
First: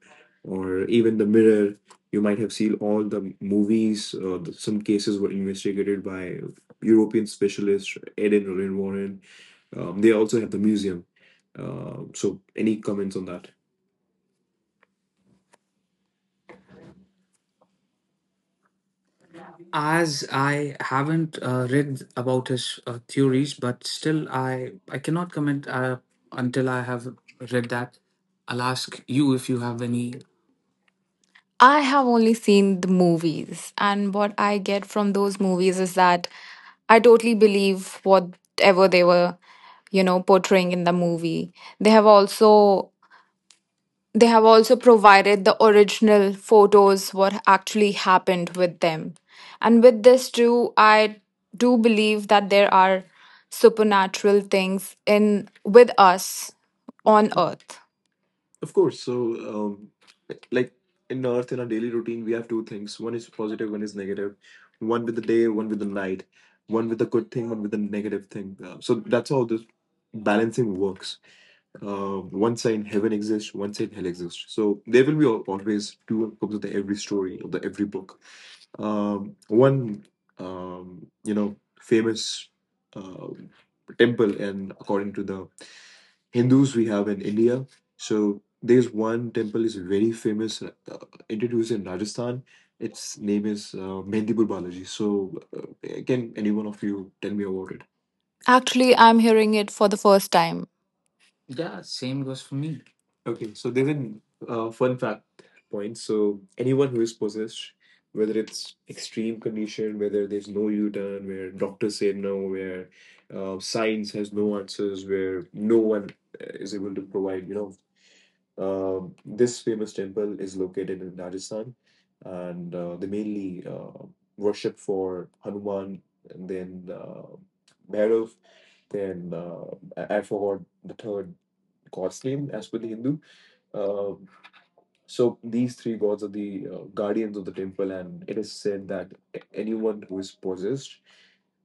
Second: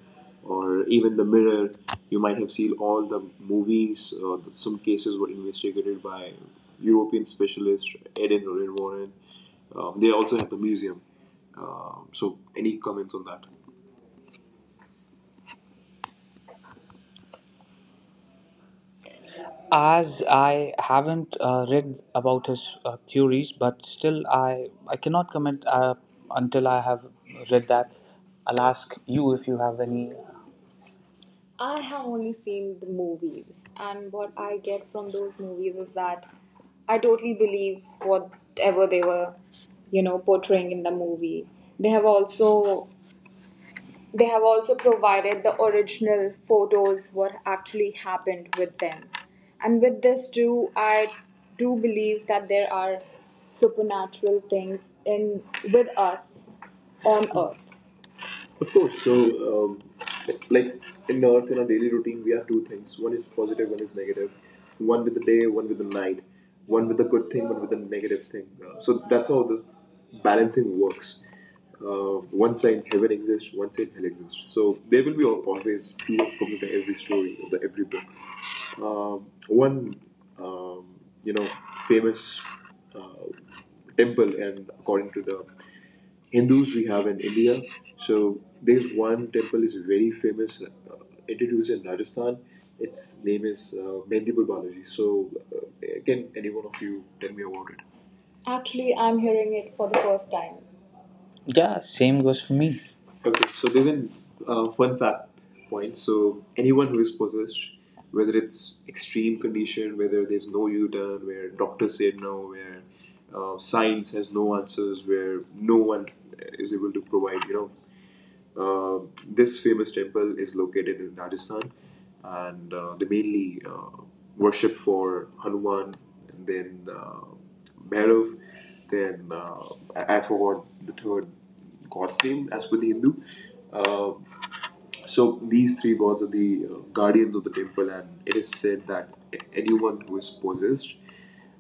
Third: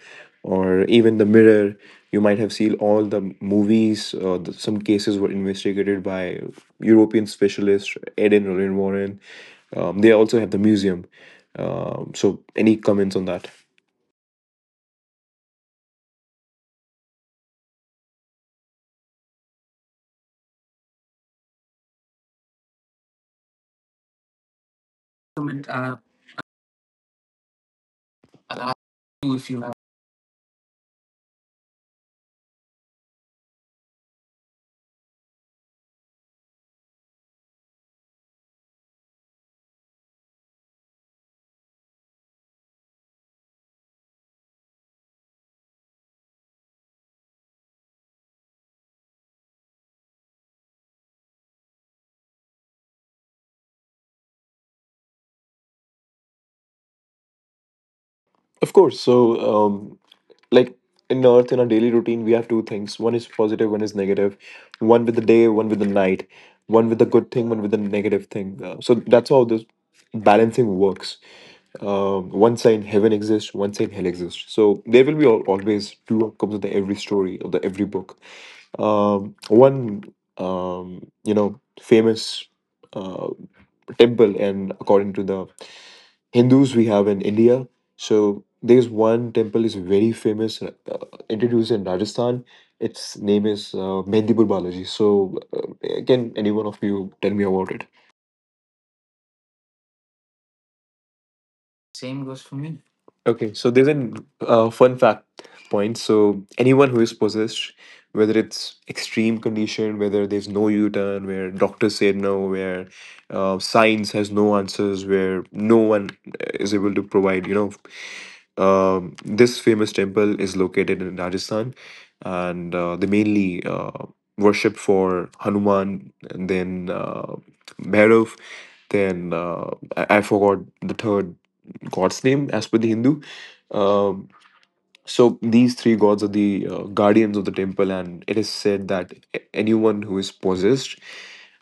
[SPEAKER 1] or
[SPEAKER 3] or even the mirror. You might have seen all the movies some cases were investigated by European specialists Ed and Roland Warren. They also have the museum. So any comments on that?
[SPEAKER 1] as
[SPEAKER 2] As
[SPEAKER 1] I
[SPEAKER 2] I haven't
[SPEAKER 1] haven't
[SPEAKER 2] read
[SPEAKER 1] read
[SPEAKER 2] about
[SPEAKER 1] about his
[SPEAKER 2] his theories,
[SPEAKER 1] theories,
[SPEAKER 2] but
[SPEAKER 1] but
[SPEAKER 2] still
[SPEAKER 1] still
[SPEAKER 2] i
[SPEAKER 1] I
[SPEAKER 2] i
[SPEAKER 1] I
[SPEAKER 2] cannot
[SPEAKER 1] cannot comment
[SPEAKER 2] comment
[SPEAKER 3] Comment,
[SPEAKER 2] until
[SPEAKER 1] until
[SPEAKER 2] I
[SPEAKER 1] I
[SPEAKER 2] have
[SPEAKER 1] have
[SPEAKER 2] read
[SPEAKER 1] read that.
[SPEAKER 2] that. I'll
[SPEAKER 3] I'll
[SPEAKER 1] I'll
[SPEAKER 3] ask
[SPEAKER 1] ask
[SPEAKER 2] ask you
[SPEAKER 3] you
[SPEAKER 2] if
[SPEAKER 1] if
[SPEAKER 3] if
[SPEAKER 2] you
[SPEAKER 1] you
[SPEAKER 3] you have.
[SPEAKER 2] have
[SPEAKER 1] have any.
[SPEAKER 2] any. I have only seen the movies, and what I get from those movies is that I totally believe whatever they were, portraying in the movie. They have also They have also provided the original photos, what actually happened with them. And with this, too, I do believe that there are supernatural things in with us
[SPEAKER 1] On
[SPEAKER 2] on
[SPEAKER 1] Earth.
[SPEAKER 2] Earth.
[SPEAKER 3] Of
[SPEAKER 1] Of
[SPEAKER 3] course,
[SPEAKER 1] course.
[SPEAKER 3] so
[SPEAKER 1] So, um,
[SPEAKER 3] um, like
[SPEAKER 1] like
[SPEAKER 3] in
[SPEAKER 1] in
[SPEAKER 3] Earth,
[SPEAKER 1] Earth,
[SPEAKER 3] in
[SPEAKER 1] in
[SPEAKER 3] our
[SPEAKER 1] our
[SPEAKER 3] daily
[SPEAKER 1] daily
[SPEAKER 3] routine,
[SPEAKER 1] routine,
[SPEAKER 3] we
[SPEAKER 1] we
[SPEAKER 3] have
[SPEAKER 1] have
[SPEAKER 3] two
[SPEAKER 1] two things:
[SPEAKER 3] things: one is positive,
[SPEAKER 1] positive and
[SPEAKER 3] one is negative. One with the day, one with the night, one
[SPEAKER 1] one
[SPEAKER 3] with
[SPEAKER 1] with
[SPEAKER 3] the
[SPEAKER 1] a good
[SPEAKER 3] good thing,
[SPEAKER 1] thing,
[SPEAKER 3] one
[SPEAKER 1] one
[SPEAKER 3] with
[SPEAKER 1] with
[SPEAKER 3] the negative thing. So that's how this balancing
[SPEAKER 1] balancing
[SPEAKER 3] works.
[SPEAKER 1] works. Uh,
[SPEAKER 3] One
[SPEAKER 1] One
[SPEAKER 3] side
[SPEAKER 1] side heaven
[SPEAKER 3] heaven exists, one side hell exists,
[SPEAKER 1] so,
[SPEAKER 3] so there will be always two outcomes of the every
[SPEAKER 1] story.
[SPEAKER 3] story of the every book.
[SPEAKER 1] Uh,
[SPEAKER 3] One
[SPEAKER 1] famous.
[SPEAKER 3] famous uh, temple, and according to the Hindus we have in India.
[SPEAKER 1] So,
[SPEAKER 3] So there's one temple
[SPEAKER 1] temple
[SPEAKER 3] is
[SPEAKER 1] is
[SPEAKER 3] very
[SPEAKER 1] very
[SPEAKER 3] famous, introduced in Rajasthan.
[SPEAKER 1] famous.
[SPEAKER 3] Its name is Mehndipur Balaji. So can any one of you tell me about it?
[SPEAKER 2] Actually, I'm hearing it for the first time. Yeah,
[SPEAKER 1] Yeah,
[SPEAKER 2] same
[SPEAKER 1] same
[SPEAKER 3] Same goes
[SPEAKER 2] goes
[SPEAKER 1] goes for
[SPEAKER 3] for
[SPEAKER 2] for
[SPEAKER 3] me.
[SPEAKER 2] me.
[SPEAKER 1] me. Okay,
[SPEAKER 3] Okay,
[SPEAKER 1] so
[SPEAKER 3] so there's
[SPEAKER 1] there's
[SPEAKER 3] a
[SPEAKER 1] an
[SPEAKER 3] fun
[SPEAKER 1] fun fact.
[SPEAKER 3] fact point. So
[SPEAKER 1] So
[SPEAKER 3] anyone
[SPEAKER 1] anyone
[SPEAKER 3] who
[SPEAKER 1] who
[SPEAKER 3] is
[SPEAKER 1] is,
[SPEAKER 3] possessed, whether
[SPEAKER 1] whether
[SPEAKER 3] it's
[SPEAKER 1] it's
[SPEAKER 3] extreme
[SPEAKER 1] extreme
[SPEAKER 3] condition,
[SPEAKER 1] condition,
[SPEAKER 3] whether
[SPEAKER 1] whether they
[SPEAKER 3] there's no U-turn, where doctors say no, where
[SPEAKER 1] have
[SPEAKER 3] science
[SPEAKER 1] signs,
[SPEAKER 3] has no answers, where no
[SPEAKER 1] no one
[SPEAKER 3] one is
[SPEAKER 1] is able
[SPEAKER 3] able to
[SPEAKER 1] to.
[SPEAKER 3] provide, this
[SPEAKER 1] This
[SPEAKER 3] famous
[SPEAKER 1] famous temple,
[SPEAKER 3] temple is located in Rajasthan, and they
[SPEAKER 1] they mainly
[SPEAKER 3] mainly worship
[SPEAKER 1] worship for
[SPEAKER 3] for
[SPEAKER 1] Hanuman,
[SPEAKER 3] Hanuman,
[SPEAKER 1] and
[SPEAKER 3] and
[SPEAKER 1] then
[SPEAKER 3] then Bhairav,
[SPEAKER 1] Bhairav, then
[SPEAKER 3] then I,
[SPEAKER 1] I
[SPEAKER 3] I
[SPEAKER 1] I
[SPEAKER 3] forgot
[SPEAKER 1] forgot
[SPEAKER 3] the
[SPEAKER 1] the third
[SPEAKER 3] third
[SPEAKER 1] god's
[SPEAKER 3] god's name
[SPEAKER 1] name
[SPEAKER 3] as
[SPEAKER 1] as
[SPEAKER 3] per
[SPEAKER 1] per
[SPEAKER 3] the
[SPEAKER 1] the Hindu.
[SPEAKER 3] Hindu.
[SPEAKER 1] Uh,
[SPEAKER 3] Um, so
[SPEAKER 1] So
[SPEAKER 3] these
[SPEAKER 1] these
[SPEAKER 3] three
[SPEAKER 1] three
[SPEAKER 3] gods
[SPEAKER 1] gods
[SPEAKER 3] are
[SPEAKER 1] are
[SPEAKER 3] the
[SPEAKER 1] the guardians
[SPEAKER 3] guardians of
[SPEAKER 1] of
[SPEAKER 3] the
[SPEAKER 1] the. Tribe.
[SPEAKER 3] temple, and it
[SPEAKER 1] It
[SPEAKER 3] is
[SPEAKER 1] is
[SPEAKER 3] said
[SPEAKER 1] said that
[SPEAKER 3] that anyone who is possessed,
[SPEAKER 1] Moses